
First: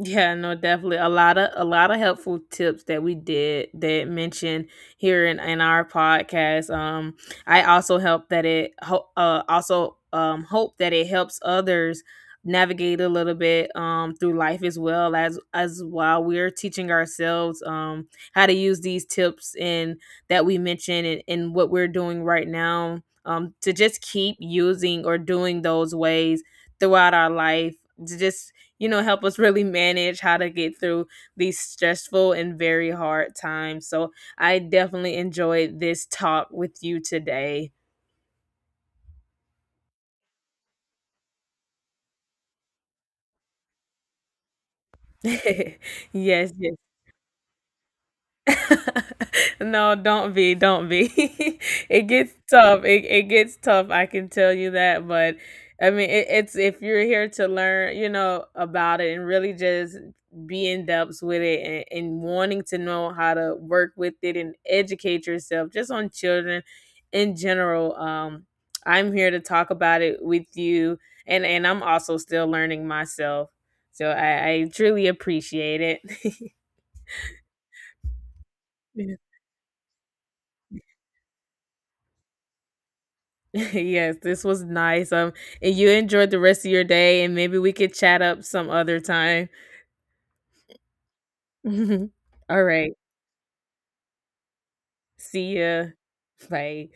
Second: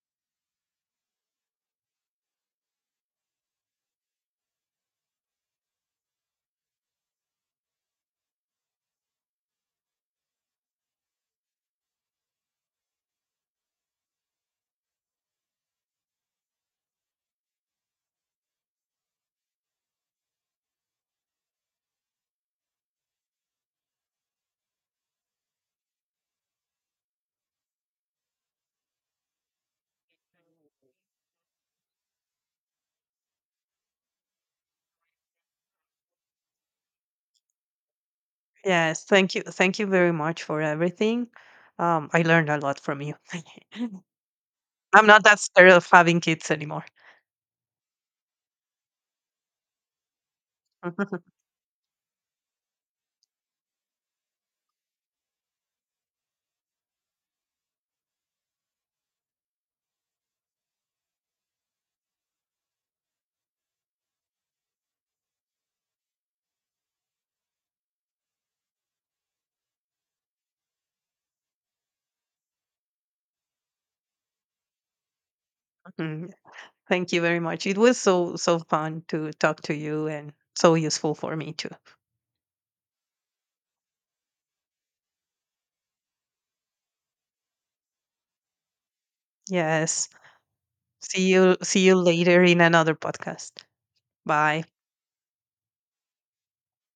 [SPEAKER 1] Yeah, no, definitely a lot of helpful tips that we did that mentioned here in our podcast. I also help that it also hope that it helps others navigate a little bit through life, as well as while we're teaching ourselves how to use these tips and that we mentioned, and what we're doing right now, to just keep using or doing those ways throughout our life to just, you know, help us really manage how to get through these stressful and very hard times. So I definitely enjoyed this talk with you today.
[SPEAKER 2] Yes, thank you, thank you very much for everything. I learned a lot from you. I'm not that scared of having kids
[SPEAKER 1] Yes, yes.
[SPEAKER 2] anymore.
[SPEAKER 1] No, don't be, don't be. It gets tough. It gets tough. I can tell you that. But I mean, it's if you're here to learn, you know, about it and really just be in depth with it, and wanting to know how to work with it and educate yourself just on children in general. I'm here to talk about it with you, and I'm also still learning myself. So I truly appreciate it.
[SPEAKER 2] Mm, thank you very much. It was so so fun to talk to you, and so useful for me too.
[SPEAKER 1] Yes, this was nice. And you enjoyed the rest of your day, and maybe we could chat up some other time.
[SPEAKER 2] Yes. See you later in
[SPEAKER 1] All right.
[SPEAKER 2] another podcast. Bye.
[SPEAKER 1] See ya. Bye.